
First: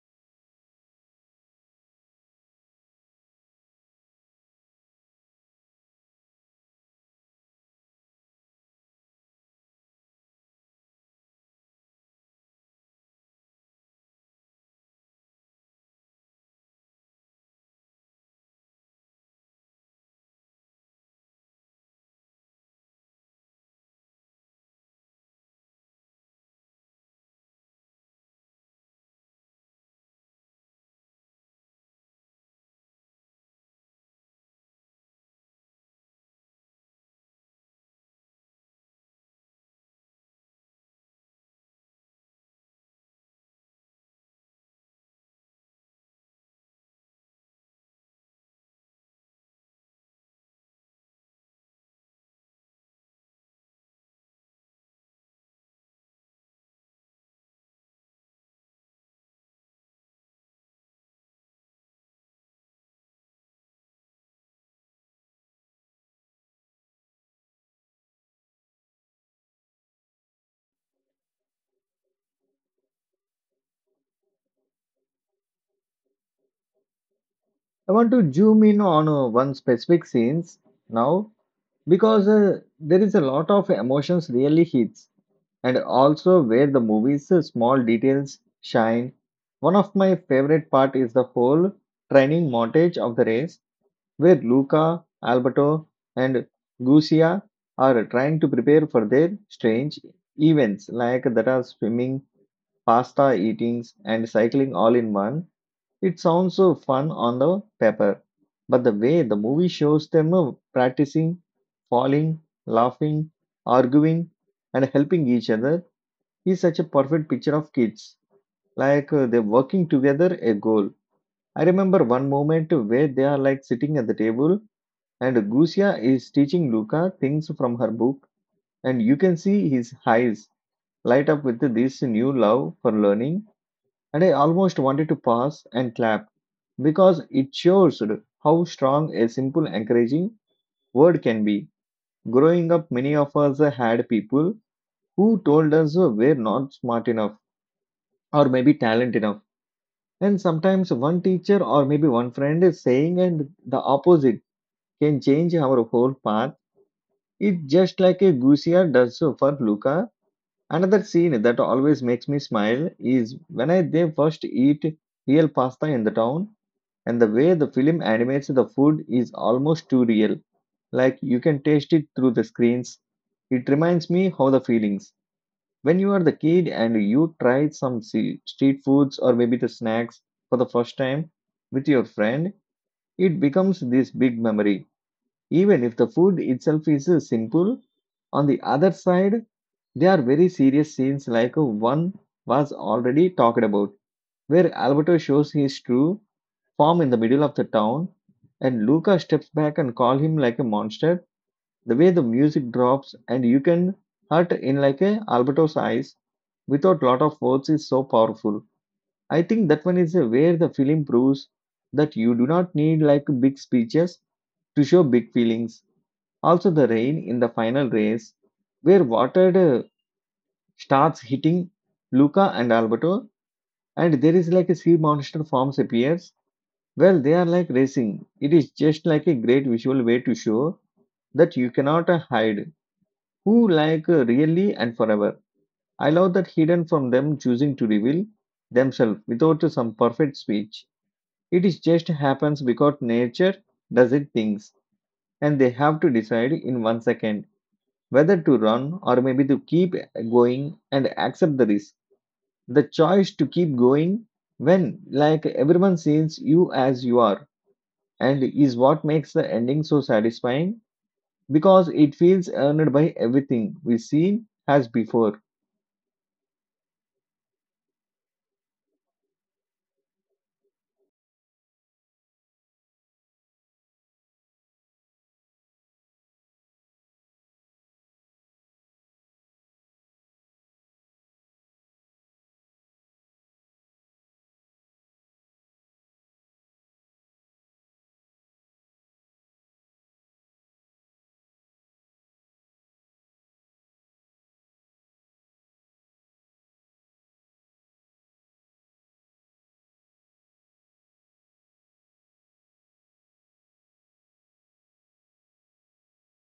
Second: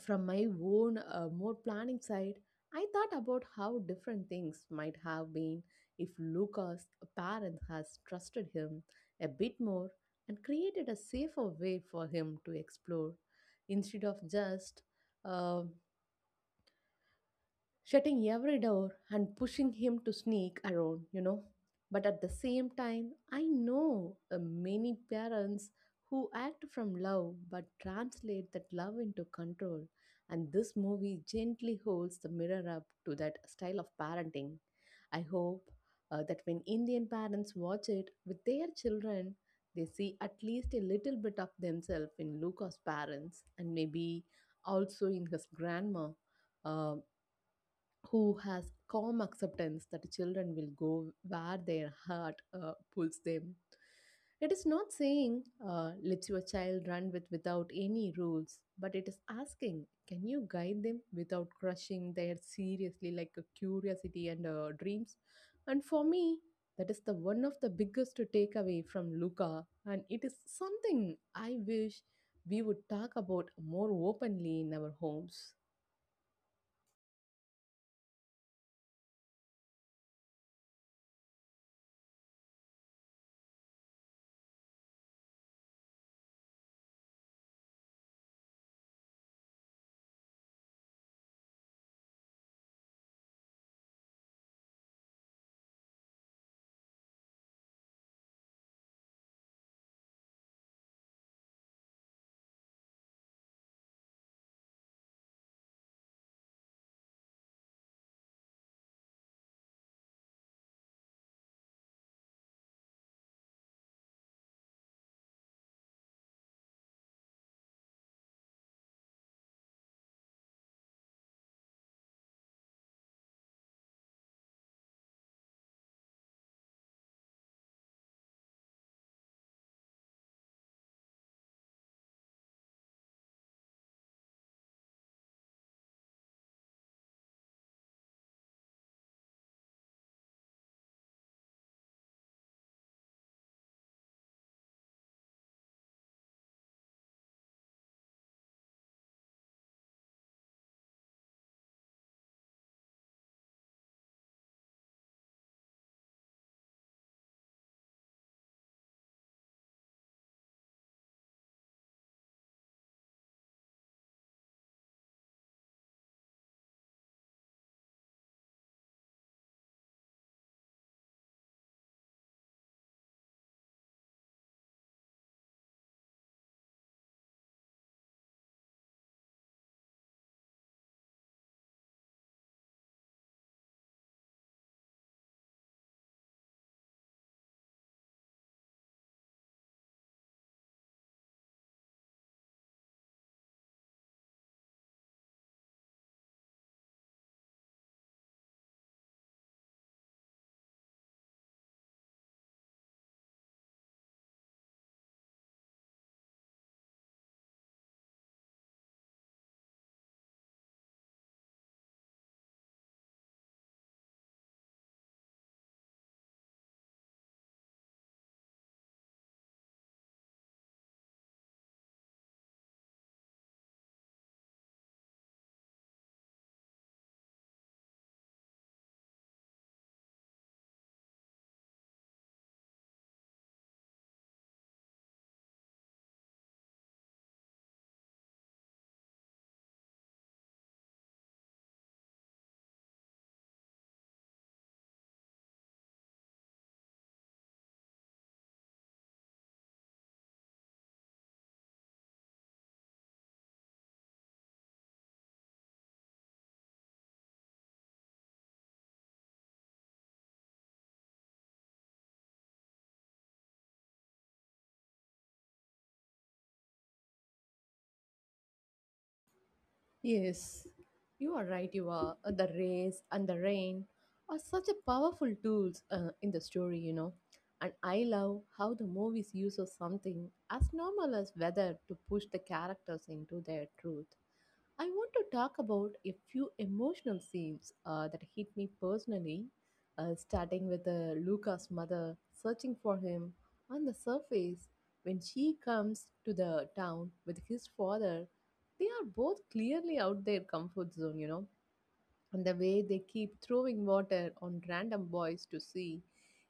from my own more planning side, I thought about how different things might have been if Lucas' parents has trusted him a bit more and created a safer way for him to explore instead of just uh, shutting every door and pushing him to sneak around. But at the same time, I know many parents who act from love but translate that love into control, and this movie gently holds the mirror up to that style of parenting. I hope that when Indian parents watch it with their children, they see at least a little bit of themselves in Luca's parents and maybe also in his grandma uh, who has calm acceptance that children will go where their heart pulls them. It is not saying let your child run with without any rules, but it is asking can you guide them without crushing their seriously like a curiosity and dreams. And for me, that is the one of the biggest takeaway from Luca, and it is something I wish we would talk about more openly in our homes. I want to zoom in on one specific scenes now because there is a lot of emotions really hits and also where the movie's small details shine. One of my favorite part is the whole training montage of the race where Luca, Alberto, and Lucia are trying to prepare for their strange events like that are swimming, pasta eatings, and cycling all in one. It sounds so fun on the paper, but the way the movie shows them practicing, falling, laughing, arguing, and helping each other is such a perfect picture of kids. Like they're working together a goal. I remember one moment where they are like sitting at the table and Gusia is teaching Luca things from her book, and you can see his eyes light up with this new love for learning. And I almost wanted to pause and clap because it shows how strong a simple encouraging word can be. Growing up, many of us had people who told us we're not smart enough or maybe talent enough. And sometimes one teacher or maybe one friend is saying and the opposite can change our whole path. It just like a Gucia does so for Luca. Another scene that always makes me smile is when I they first eat real pasta in the town, and the way the film animates the food is almost too real. Like you can taste it through the screens. It reminds me how the feelings when you are the kid and you try some street foods or maybe the snacks for the first time with your friend. It becomes this big memory, even if the food itself is simple. On the other side, they are very serious scenes, like one was already talked about, where Alberto shows his true form in the middle of the town, and Luca steps back and calls him like a monster. The way the music drops and you can hurt in like a Alberto's eyes without lot of words is so powerful. I think that one is where the film proves that you do not need like big speeches to show big feelings. Also, the rain in the final race, where watered starts hitting Luca and Alberto, and there is like a sea monster forms appears. Well, they are like racing. It is just like a great visual way to show that you cannot hide who like really and forever. I love that hidden from them choosing to reveal themselves without some perfect speech. It is just happens because nature does it things and they have to decide in 1 second whether to run or maybe to keep going and accept the risk, the choice to keep going when like everyone sees you as you are and is what makes the ending so satisfying because it feels earned by everything we see as before. Yes, you are right. You are. The race and the rain are such a powerful tools in the story. And I love how the movies use of something as normal as weather to push the characters into their truth. I want to talk about a few emotional scenes that hit me personally, starting with Luca's mother searching for him on the surface when she comes to the town with his father. They are both clearly out their comfort zone, and the way they keep throwing water on random boys to see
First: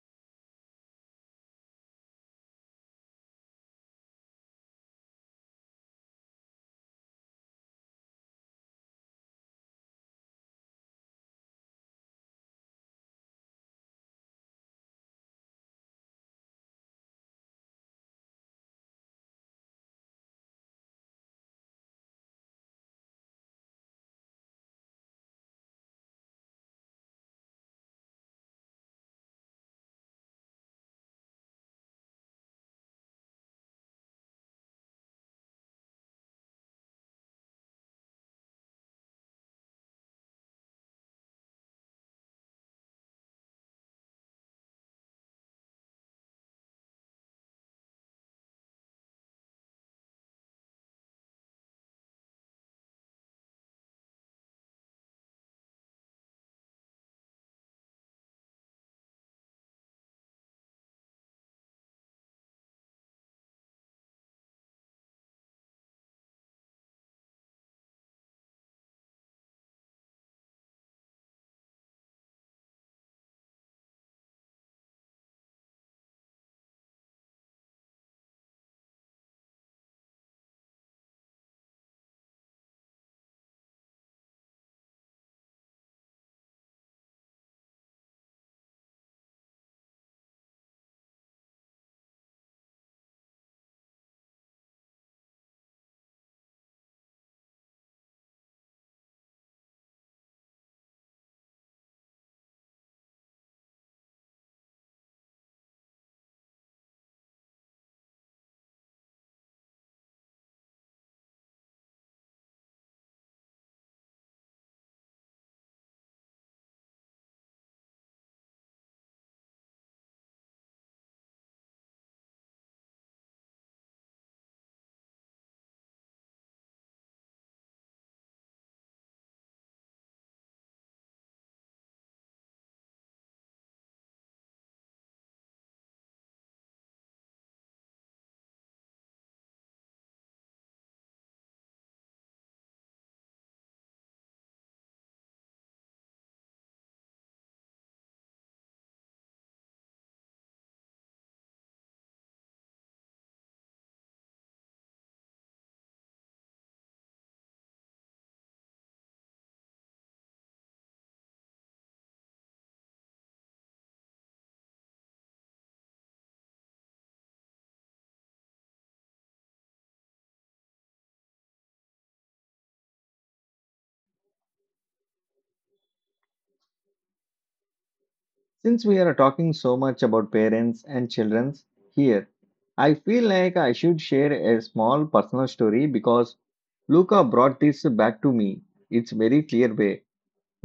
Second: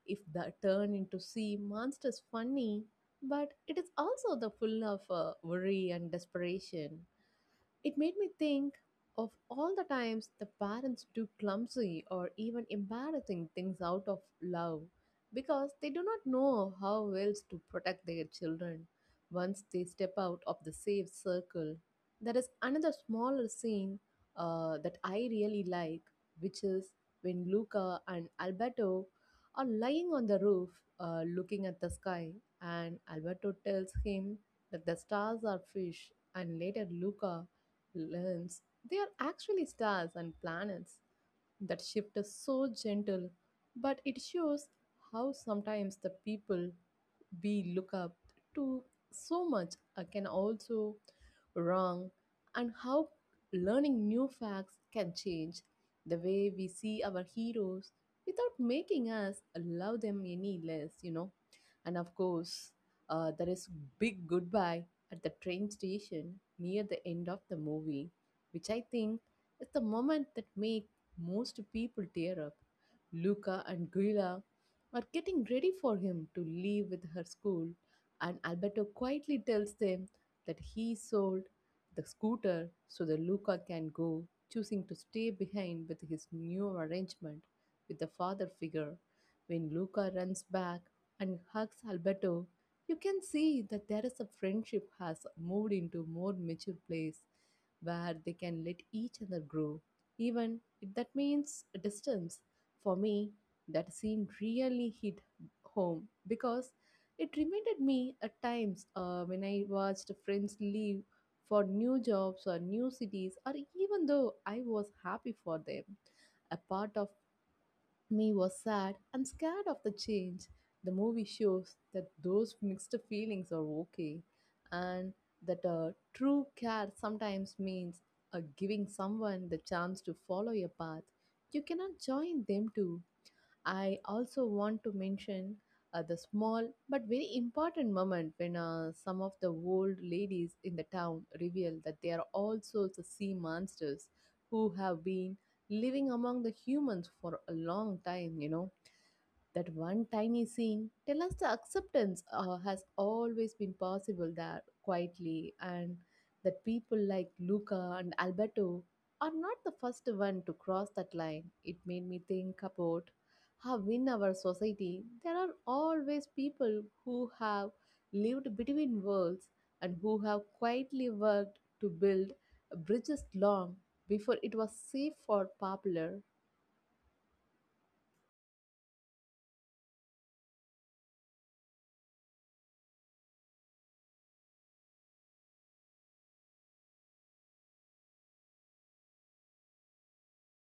if the turn into sea monsters funny, but it is also the full of worry and desperation. It made me think of all the times the parents do clumsy or even embarrassing things out of love because they do not know how else to protect their children once they step out of the safe circle. There is another smaller scene that I really like, which is when Luca and Alberto are lying on the roof looking at the sky, and Alberto tells him that the stars are fish, and later Luca learns they are actually stars and planets. That shift is so gentle, but it shows how sometimes the people we look up to so much can also wrong, and how learning new facts can change the way we see our heroes without making us love them any less. And of course, there is big goodbye at the train station near the end of the movie, which I think is the moment that make most people tear up. Luca and Guilla are getting ready for him to leave with her school, and Alberto quietly tells them that he sold the scooter so that Luca can go, choosing to stay behind with his new arrangement with the father figure. When Luca runs back and hugs Alberto, you can see that there is a friendship has moved into more mature place where they can let each other grow even if that means distance. For me, that scene really hit home because it reminded me at times when I watched friends leave for new jobs or new cities, or even though I was happy for them. A part of me was sad and scared of the change. The movie shows that those mixed feelings are okay and that true care sometimes means giving someone the chance to follow your path. You cannot join them too. I also want to mention the small but very important moment when some of the old ladies in the town reveal that they are also the sea monsters who have been living among the humans for a long time, you know. That one tiny scene tells us the acceptance has always been possible there quietly, and that people like Luca and Alberto are not the first one to cross that line. It made me think about how in our society there are always people who have lived between worlds and who have quietly worked to build bridges long before it was safe or popular. Since we are talking so much about parents and children here, I feel like I should share a small personal story because Luca brought this back to me. It's very clear way.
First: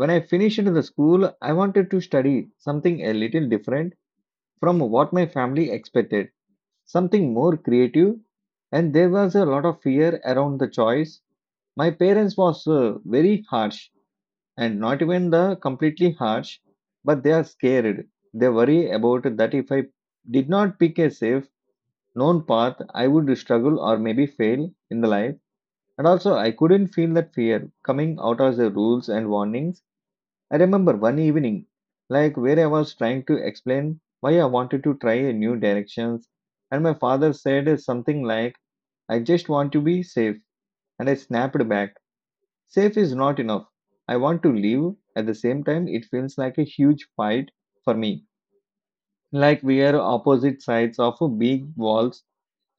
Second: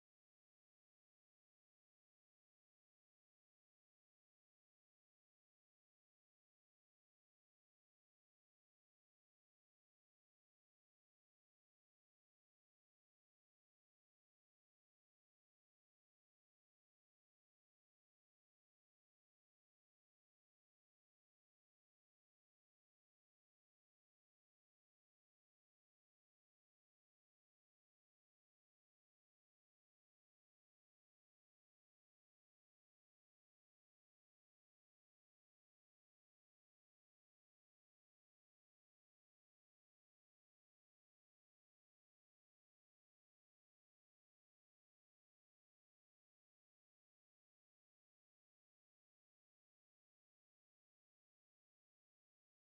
When I finished the school, I wanted to study something a little different from what my family expected, something more creative, and there was a lot of fear around the choice. My parents was very harsh and not even the completely harsh, but they are scared. They worry about that if I did not pick a safe, known path, I would struggle or maybe fail in the life. And also I couldn't feel that fear coming out of the rules and warnings. I remember one evening, like where I was trying to explain why I wanted to try a new directions, and my father said something like, I just want to be safe. And I snapped back. Safe is not enough. I want to live. At the same time, it feels like a huge fight for me. Like we are opposite sides of big walls.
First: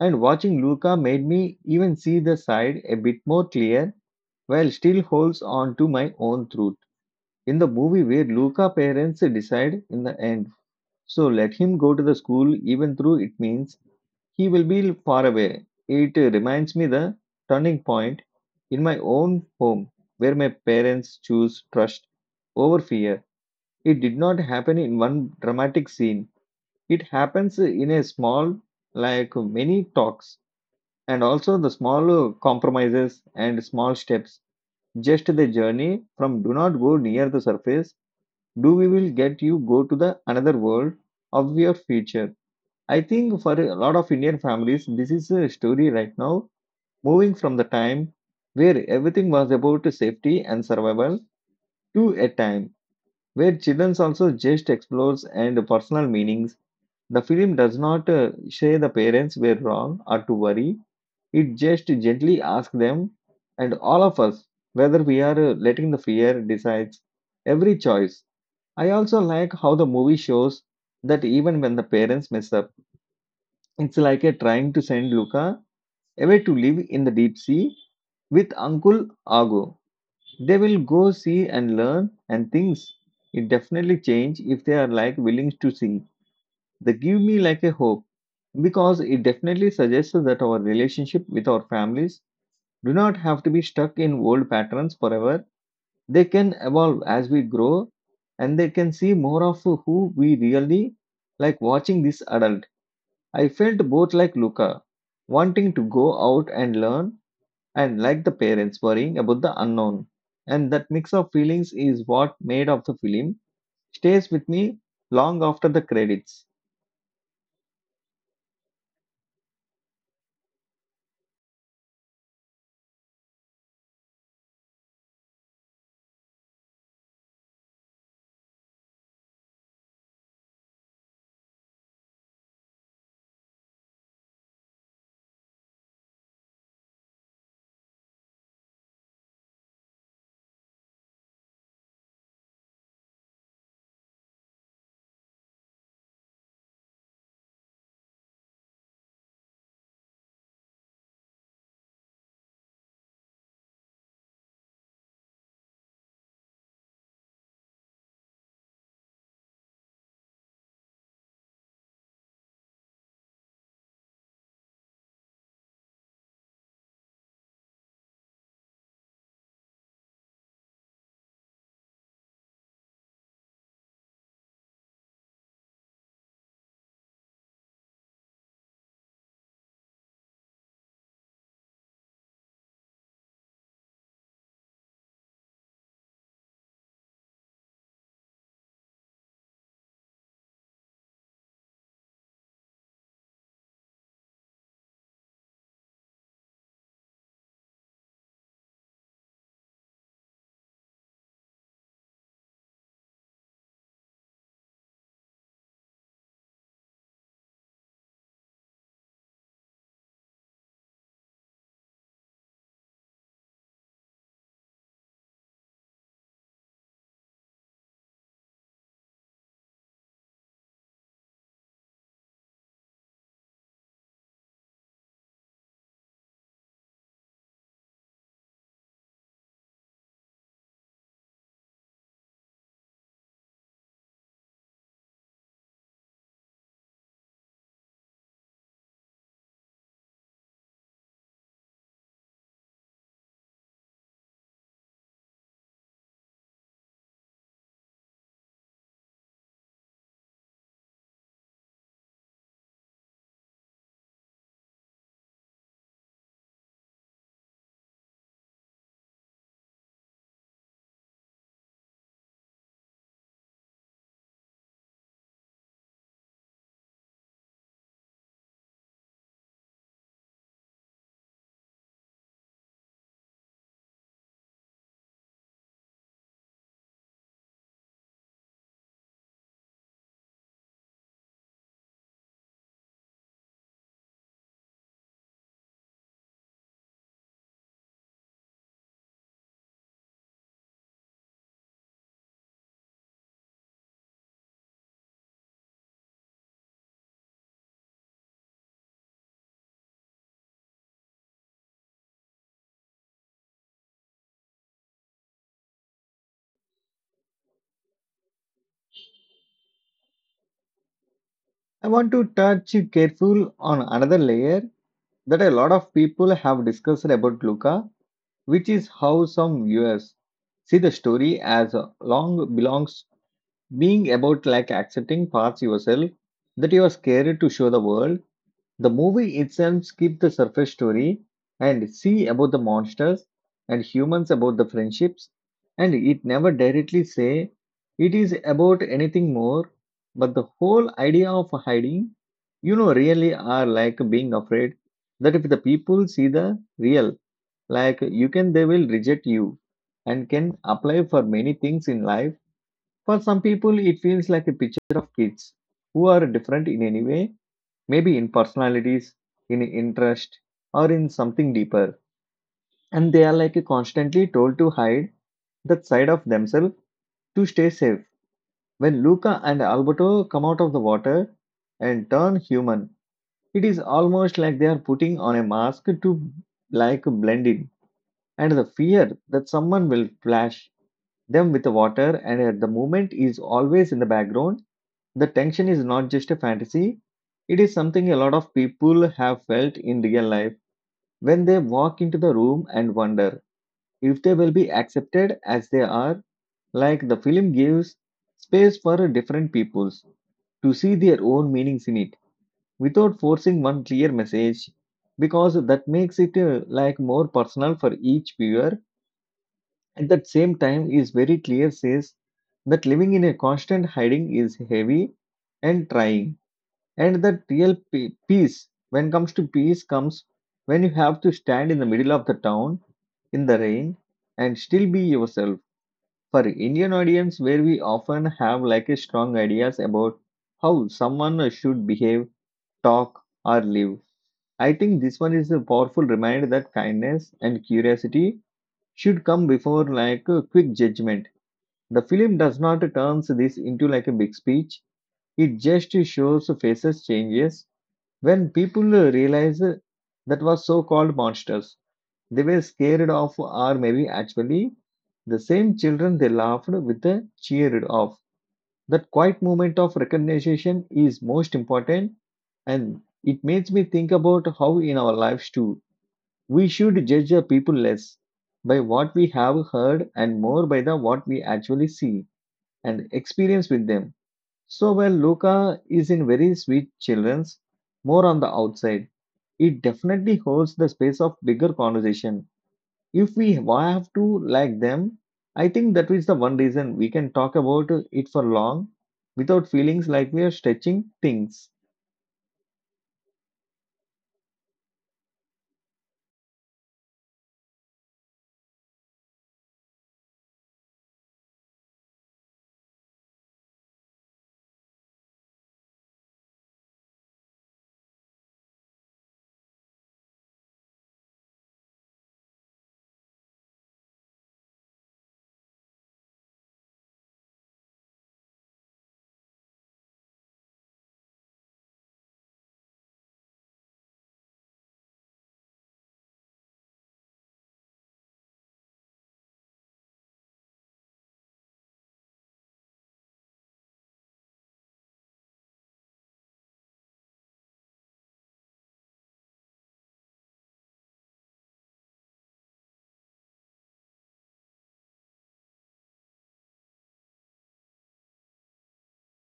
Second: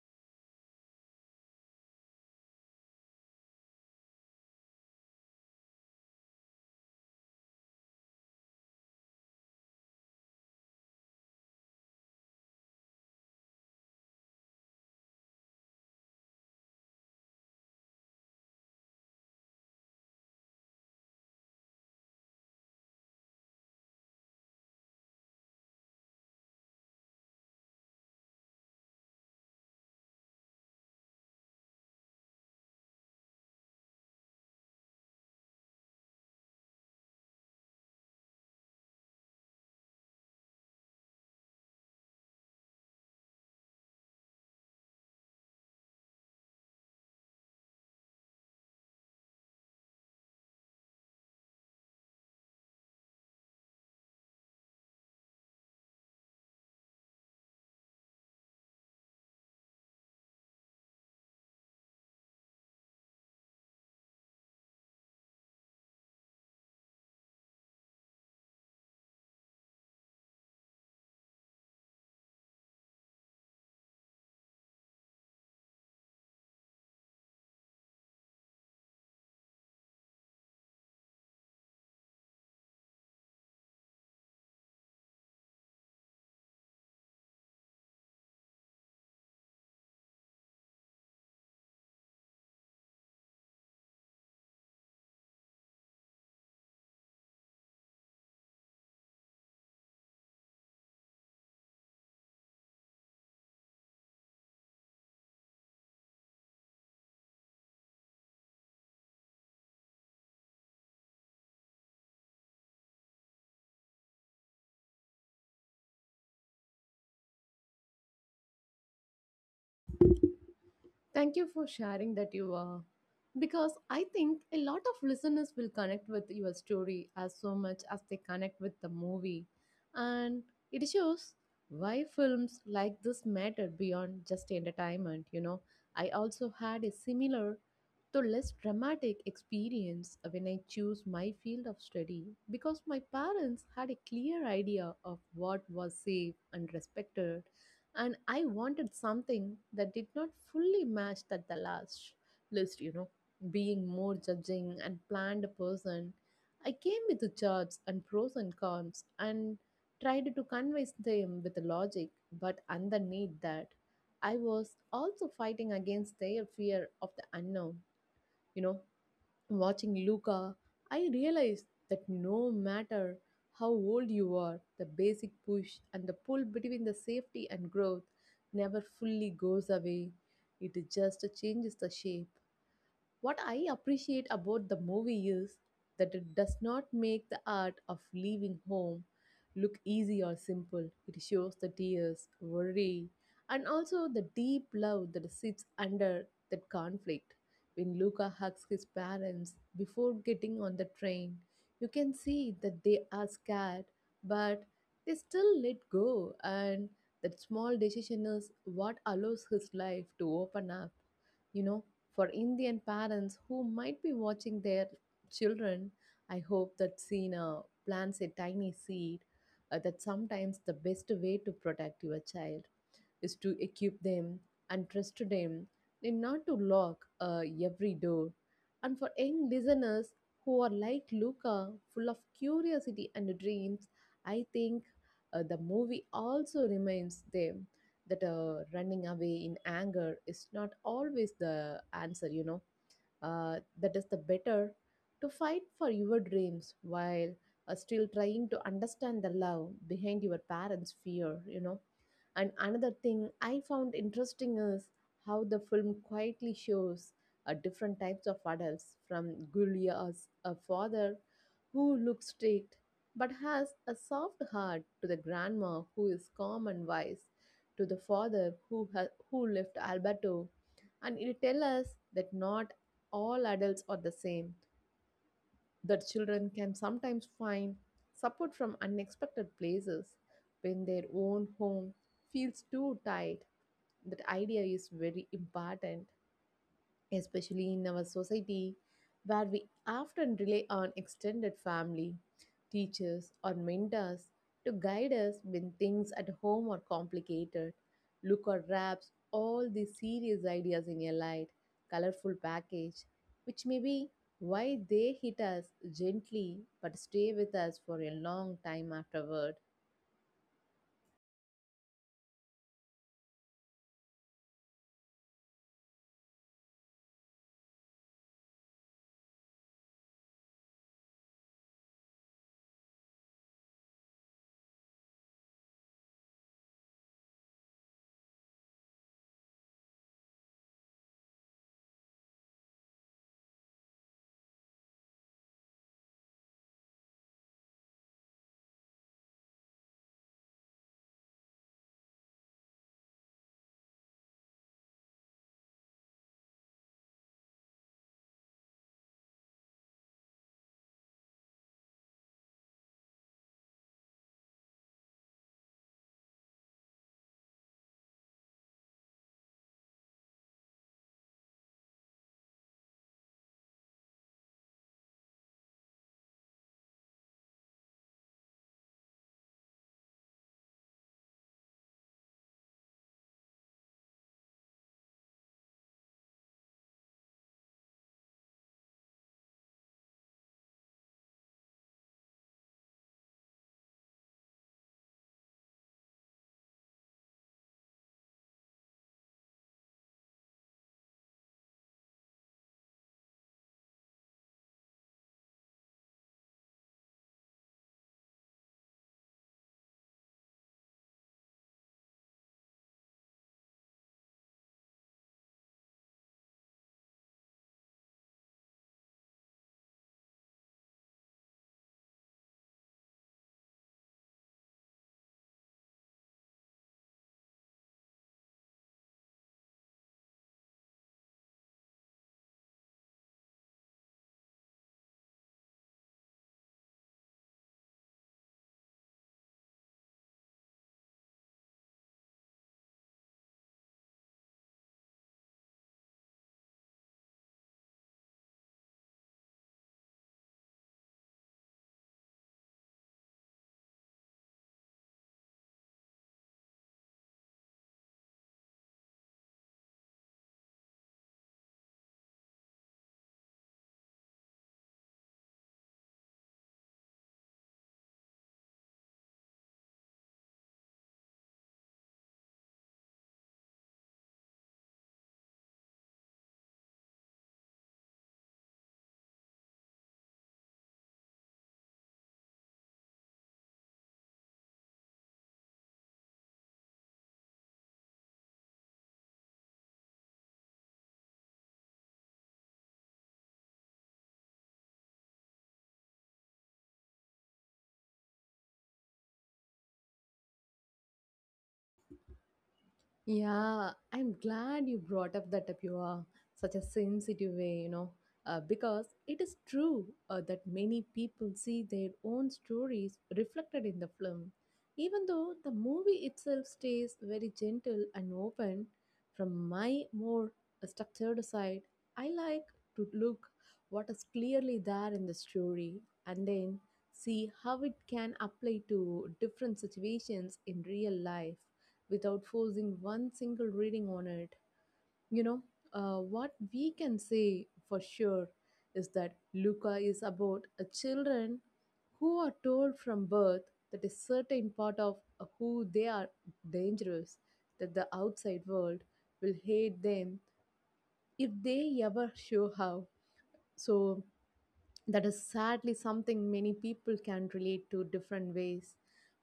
And watching Luca made me even see the side a bit more clear while still holds on to my own truth. In the movie where Luca parents decide in the end. So let him go to the school even though it means he will be far away. It reminds me the turning point in my own home where my parents choose trust over fear. It did not happen in one dramatic scene. It happens in a small, like many talks, and also the small compromises and small steps. Just the journey from do not go near the surface, do we will get you go to the another world of your future. I think for a lot of Indian families, this is a story right now, moving from the time where everything was about safety and survival to a time where children also just explores and personal meanings. The film does not say the parents were wrong or to worry. It just gently asks them and all of us whether we are letting the fear decides every choice. I also like how the movie shows that even when the parents mess up, it's like a trying to send Luca away to live in the deep sea with Uncle Ago. They will go see and learn and things. It definitely change if they are like willing to see. They give me like a hope because it definitely suggests that our relationship with our families do not have to be stuck in old patterns forever. They can evolve as we grow and they can see more of who we really like watching this adult. I felt both like Luca, wanting to go out and learn, and like the parents worrying about the unknown. And that mix of feelings is what made of the film stays with me long after the credits. Thank you for sharing that you are. Because I think a lot of listeners will connect with your story as so much as they connect with the movie. And it shows why films like this matter beyond just entertainment. You know, I also had a similar, though less dramatic, experience when I chose my field of study because my parents had a clear idea of what was safe and respected, and I wanted something that did not fully match that the last list, you know. Being more judging and planned person, I came with the charts and pros and cons and tried to convince them with logic, but underneath that, I was also fighting against their fear of the unknown, you know. Watching Luca, I realized that no matter how old you are, the basic push and the pull between the safety and growth never fully goes away. It just changes the shape. What I appreciate about the movie is that it does not make the art of leaving home look easy or simple. It shows the tears, worry, and also the deep love that sits under that conflict. When Luca hugs his parents before getting on the train, you can see that they are scared, but they still let go, and that small decision is what allows his life to open up, you know. For Indian parents who might be watching their children, I hope that scene plants a tiny seed that sometimes the best way to protect your child is to equip them and trust them and not to lock every door. And for young listeners who are like Luca, full of curiosity and dreams, I think the movie also reminds them that running away in anger is not always the answer, you know. That is the better to fight for your dreams while still trying to understand the love behind your parents' fear, you know. And another thing I found interesting is how the film quietly shows different types of adults, from Gulia's a father who looks strict but has a soft heart, to the grandma who is calm and wise, to the father who who left Alberto. And it tells us that not all adults are the same, that children can sometimes find support from unexpected places when their own home feels too tight. That idea is very important, especially in our society where we often rely on extended family, teachers, or mentors to guide us when things at home are complicated. Look or wraps all these serious ideas in a light, colorful package, which may be why they hit us gently but stay with us for a long time afterward. I want to touch careful on another layer that a lot of people have discussed about Luca, which is how some viewers see the story as a long belongs being about like accepting parts yourself that you are scared to show the world. The movie itself skipped the surface story and see about the monsters and humans about the friendships, and it never directly say it is about anything more, but the whole idea of hiding, you know, really are like being afraid that if the people see the real like you can, they will reject you and can apply for many things in life. For some people it feels like a picture of kids who are different in any way, maybe in personalities, in interest, or in something deeper. And they are like constantly told to hide that side of themselves to stay safe. When Luca and Alberto come out of the water and turn human, it is almost like they are putting on a mask to like blend in. And the fear that someone will flash them with the water and at the moment is always in the background. The tension is not just a fantasy, it is something a lot of people have felt in real life when they walk into the room and wonder if they will be accepted as they are. Like the film gives space for different peoples to see their own meanings in it without forcing one clear message because that makes it like more personal for each viewer. At that same time, is very clear says that living in a constant hiding is heavy and trying, and that real peace, when comes to peace, comes when you have to stand in the middle of the town in the rain and still be yourself. For Indian audience, where we often have like a strong ideas about how someone should behave, talk, or live. I think this one is a powerful reminder that kindness and curiosity should come before like a quick judgment. The film does not turns this into like a big speech. It just shows faces changes when people realize that was so-called monsters. They were scared of, or maybe actually the same children they laughed with, cheered of. That quiet moment of recognition is most important, and it makes me think about how in our lives too we should judge the people less by what we have heard and more by the what we actually see and experience with them. So while Luca is in very sweet children's, more on the outside, it definitely holds the space of bigger conversation. If we have to like them, I think that is the one reason we can talk about it for long without feelings like we are stretching things. Yeah, I'm glad you brought up that Tapua, such a sensitive way, you know. Because it is true that many people see their own stories reflected in the film. Even though the movie itself stays very gentle and open, from my more structured side, I like to look what is clearly there in the story and then see how it can apply to different situations in real life without forcing one single reading on it. You know, what we can say for sure is that Luca is about a children who are told from birth that a certain part of who they are dangerous, that the outside world will hate them if they ever show how. So that is sadly something many people can relate to different ways,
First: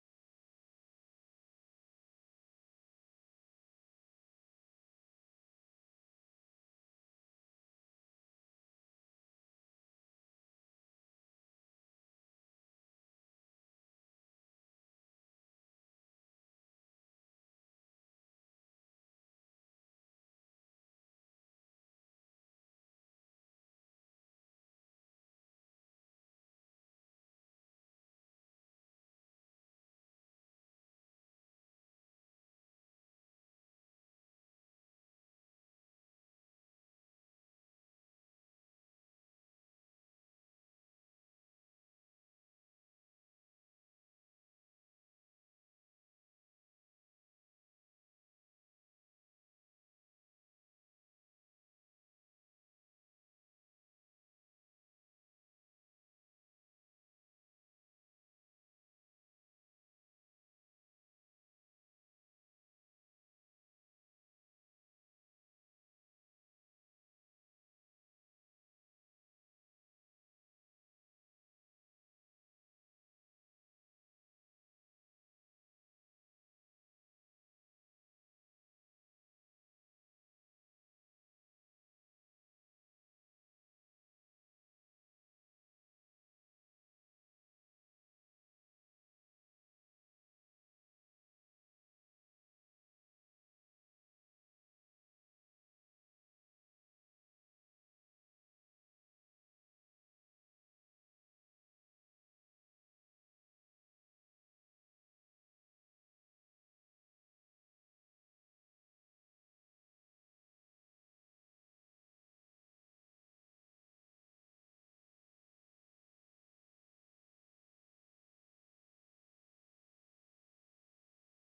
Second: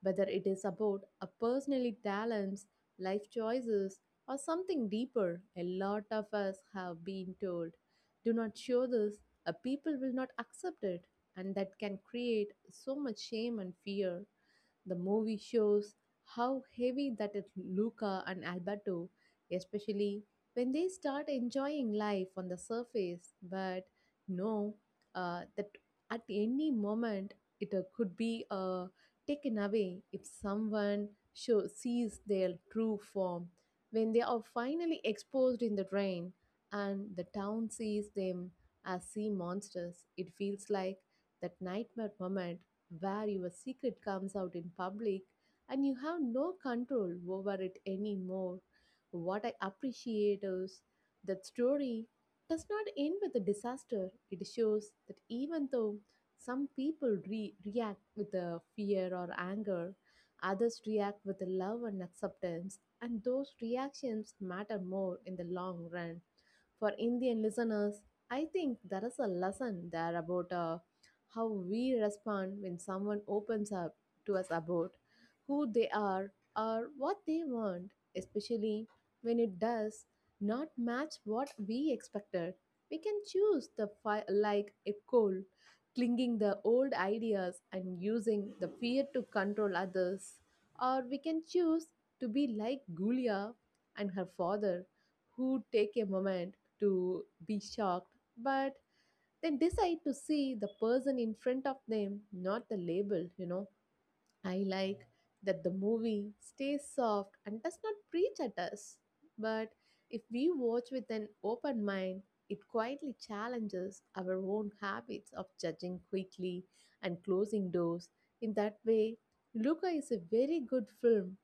whether it is about a personally talents, life choices, or something deeper. A lot of us have been told, "Do not show this; a people will not accept it," and that can create so much shame and fear. The movie shows how heavy that is Luca and Alberto, especially when they start enjoying life on the surface, but know that at any moment it could be taken away if someone sees their true form. When they are finally exposed in the rain and the town sees them as sea monsters, it feels like that nightmare moment where your secret comes out in public and you have no control over it anymore. What I appreciate is that story does not end with a disaster. It shows that even though some people react with a fear or anger, others react with love and acceptance, and those reactions matter more in the long run. For Indian listeners, I think there is a lesson there about how we respond when someone opens up to us about who they are or what they want, especially when it does not match what we expected. We can choose the like a cold, clinging the old ideas and using the fear to control others, or we can choose to be like Gulia and her father, who take a moment to be shocked, but they decide to see the person in front of them, not the label, you know. I like that the movie stays soft and does not preach at us. But if we watch with an open mind, it quietly challenges our own habits of judging quickly and closing doors. In that way, Luca is a very good film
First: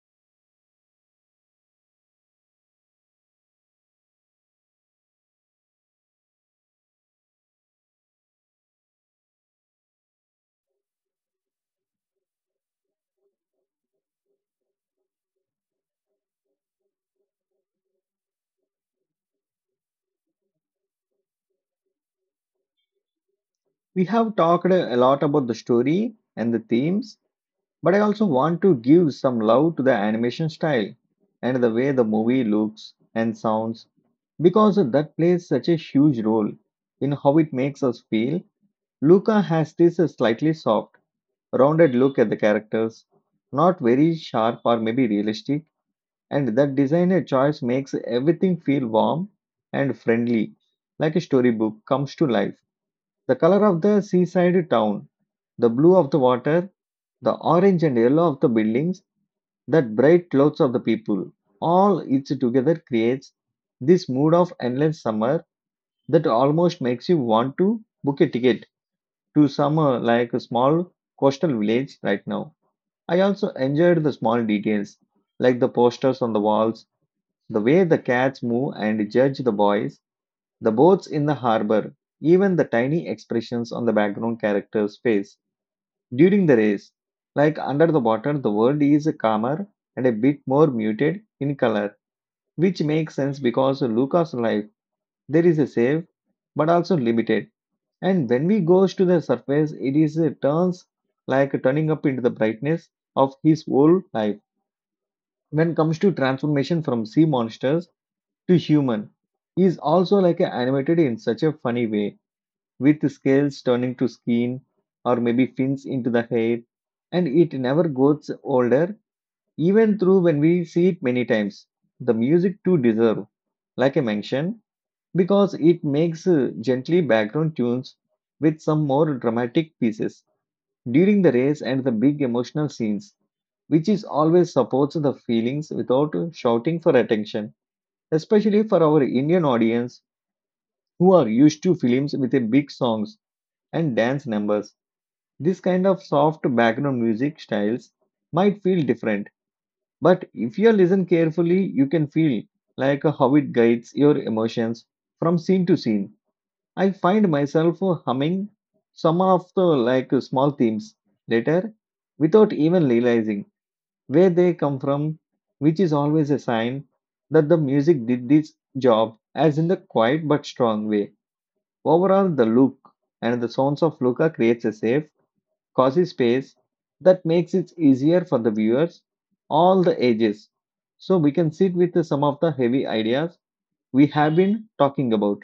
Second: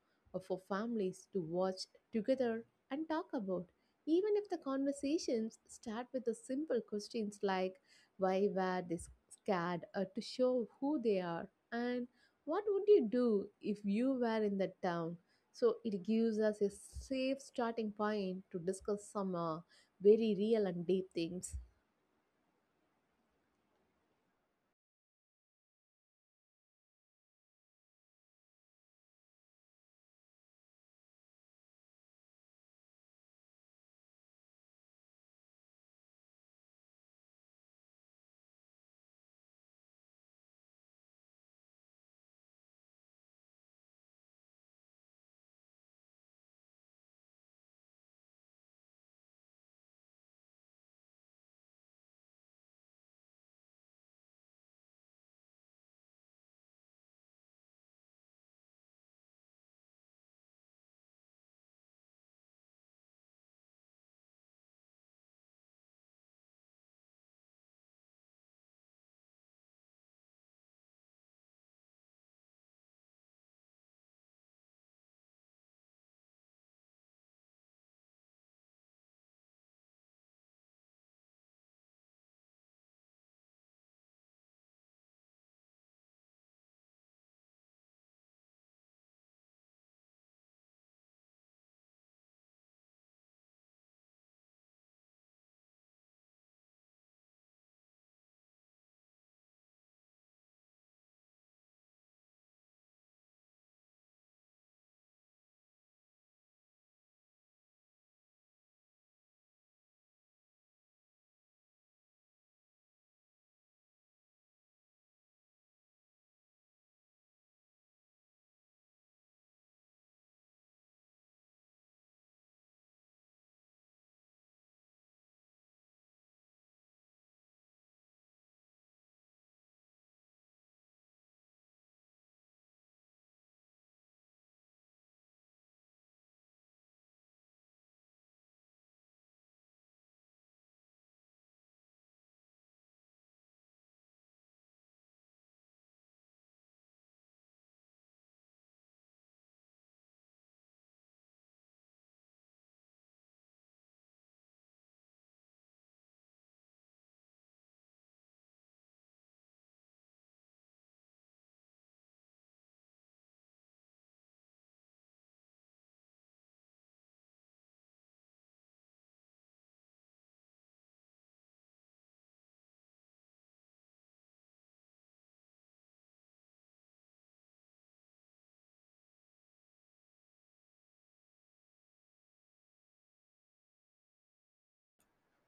for families to watch together and talk about, even if the conversations start with the simple questions like, why were they scared or to show who they are, and what would you do if you were in that town? So it gives us a safe starting point to discuss some very real and deep things. We have talked a lot about the story and the themes, but I also want to give some love to the animation style and the way the movie looks and sounds because that plays such a huge role in how it makes us feel. Luca has this slightly soft, rounded look at the characters, not very sharp or maybe realistic, and that designer choice makes everything feel warm and friendly, like a storybook comes to life. The color of the seaside town, the blue of the water, the orange and yellow of the buildings, that bright clothes of the people, all it together creates this mood of endless summer that almost makes you want to book a ticket to somewhere like a small coastal village right now. I also enjoyed the small details, like the posters on the walls, the way the cats move and judge the boys, the boats in the harbor, even the tiny expressions on the background character's face during the race. Like under the water, the world is calmer and a bit more muted in color, which makes sense because Luca's life there is a safe but also limited. And when we goes to the surface, it is a turns like turning up into the brightness of his whole life. When comes to transformation from sea monsters to human, he is also like a animated in such a funny way, with scales turning to skin or maybe fins into the hair, and it never gets older, even through when we see it many times. The music too deserve, like I mentioned, because it makes gently background tunes with some more dramatic pieces during the race and the big emotional scenes, which is always supports the feelings without shouting for attention, especially for our Indian audience who are used to films with a big songs and dance numbers. This kind of soft background music styles might feel different, but if you listen carefully, you can feel like how it guides your emotions from scene to scene. I find myself humming some of the like small themes later without even realizing where they come from, which is always a sign that the music did this job as in the quiet but strong way. Overall, the look and the sounds of Luca creates a safe, cozy space that makes it easier for the viewers, all the ages. So we can sit with some of the heavy ideas we have been talking about.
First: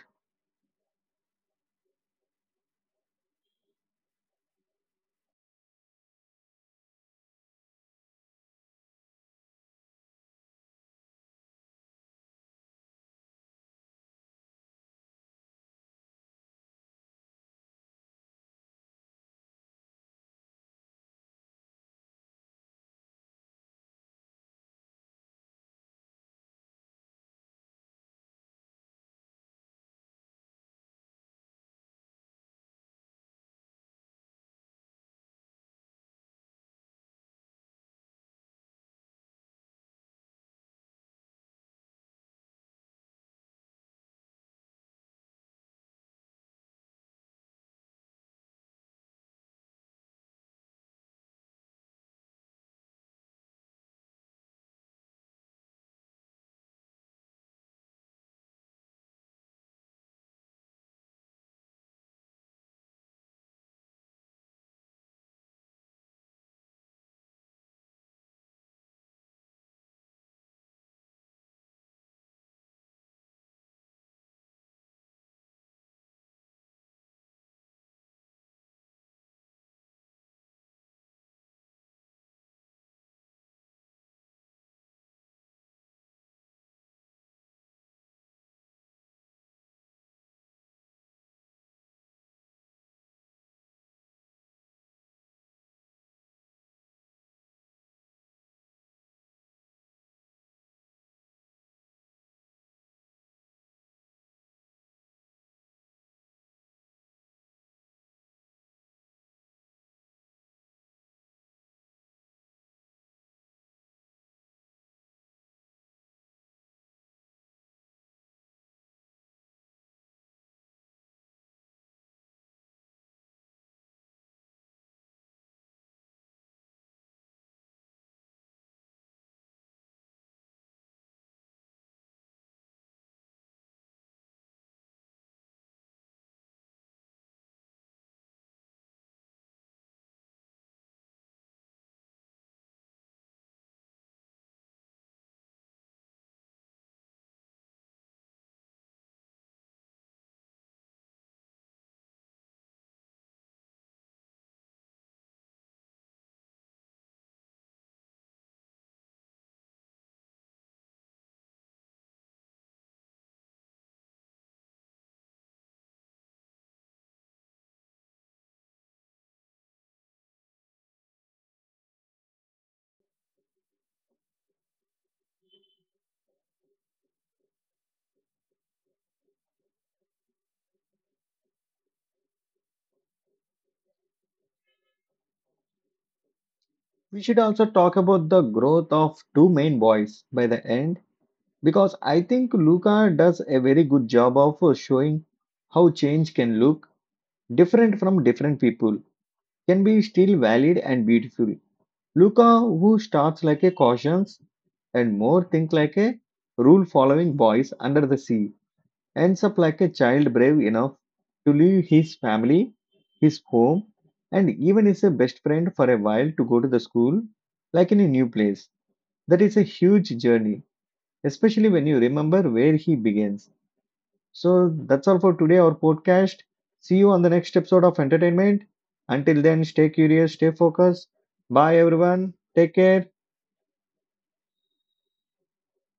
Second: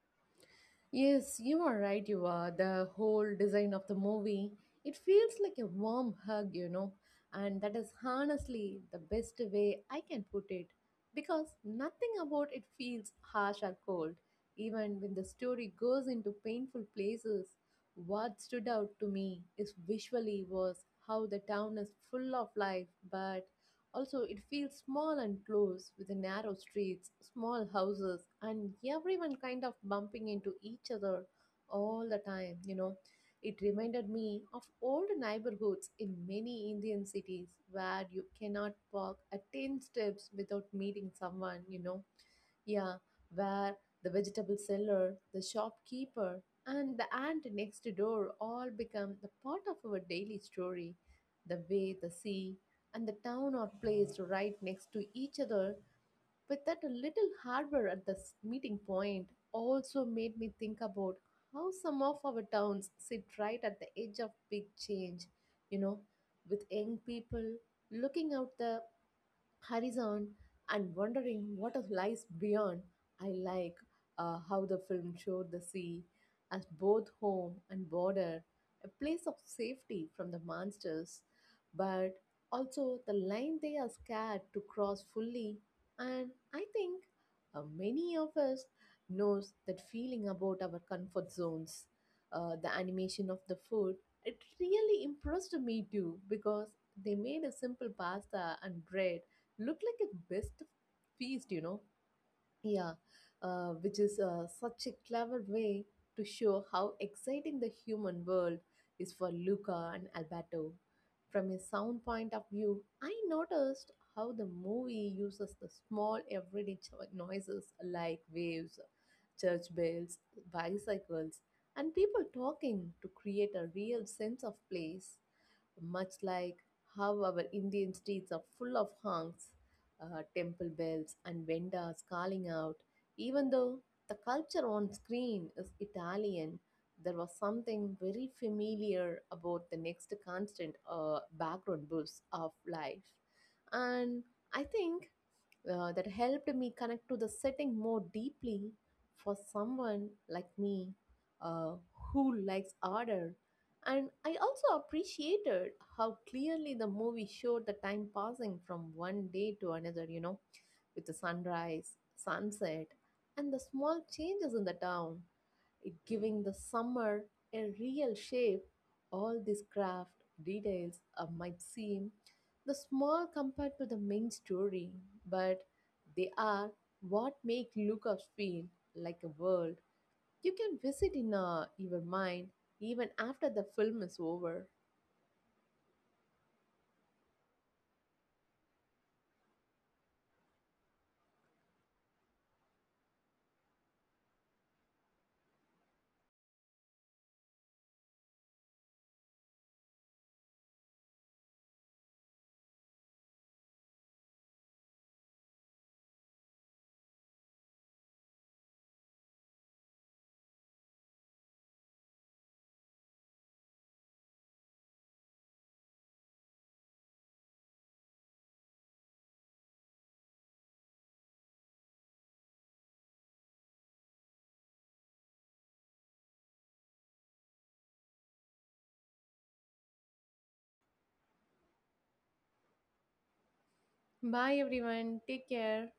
Yes, you are right, you are. The whole design of the movie, it feels like a warm hug, you know. And that is honestly the best way I can put it. Because nothing about it feels harsh or cold. Even when the story goes into painful places, what stood out to me is visually was how the town is full of life, but also, it feels small and close with the narrow streets, small houses, and everyone kind of bumping into each other all the time, you know. It reminded me of old neighborhoods in many Indian cities where you cannot walk a 10 steps without meeting someone, you know. Yeah, where the vegetable seller, the shopkeeper, and the aunt next door all become the part of our daily story. The way the sea and the town are placed right next to each other with that little harbor at the meeting point also made me think about how some of our towns sit right at the edge of big change, you know, with young people looking out the horizon and wondering what lies beyond. I like how the film showed the sea as both home and border, a place of safety from the monsters, but also the line they are scared to cross fully. And I think many of us knows that feeling about our comfort zones. The animation of the food, it really impressed me too, because they made a simple pasta and bread looked like a best feast, you know. Yeah, which is such a clever way to show how exciting the human world is for Luca and Alberto. From a sound point of view, I noticed how the movie uses the small everyday noises like waves, church bells, bicycles, and people talking to create a real sense of place, much like how our Indian streets are full of honks, temple bells, and vendors calling out. Even though the culture on screen is Italian, there was something very familiar about the next constant background buzz of life. And I think that helped me connect to the setting more deeply, for someone like me uh, who likes order. And I also appreciated how clearly the movie showed the time passing from one day to another, you know, with the sunrise, sunset, and the small changes in the town, it giving the summer a real shape. All these craft details might seem the small compared to the main story, but they are what make lookups feel like a world you can visit in your mind even after the film is over. We should also talk about the growth of two main boys by the end because I think Luca does a very good job of showing how change can look different from different people, can be still valid and beautiful. Luca, who starts like a cautious and more think like a rule following boys under the sea, ends up like a child brave enough to leave his family, his home, and even his best friend for a while to go to the school like in a new place. That is a huge journey, especially when you remember where he begins. So that's all for today, our podcast. See you on the next episode of Entertainment. Until then, stay curious, stay focused. Bye, everyone. Take care. Bye, everyone. Take care.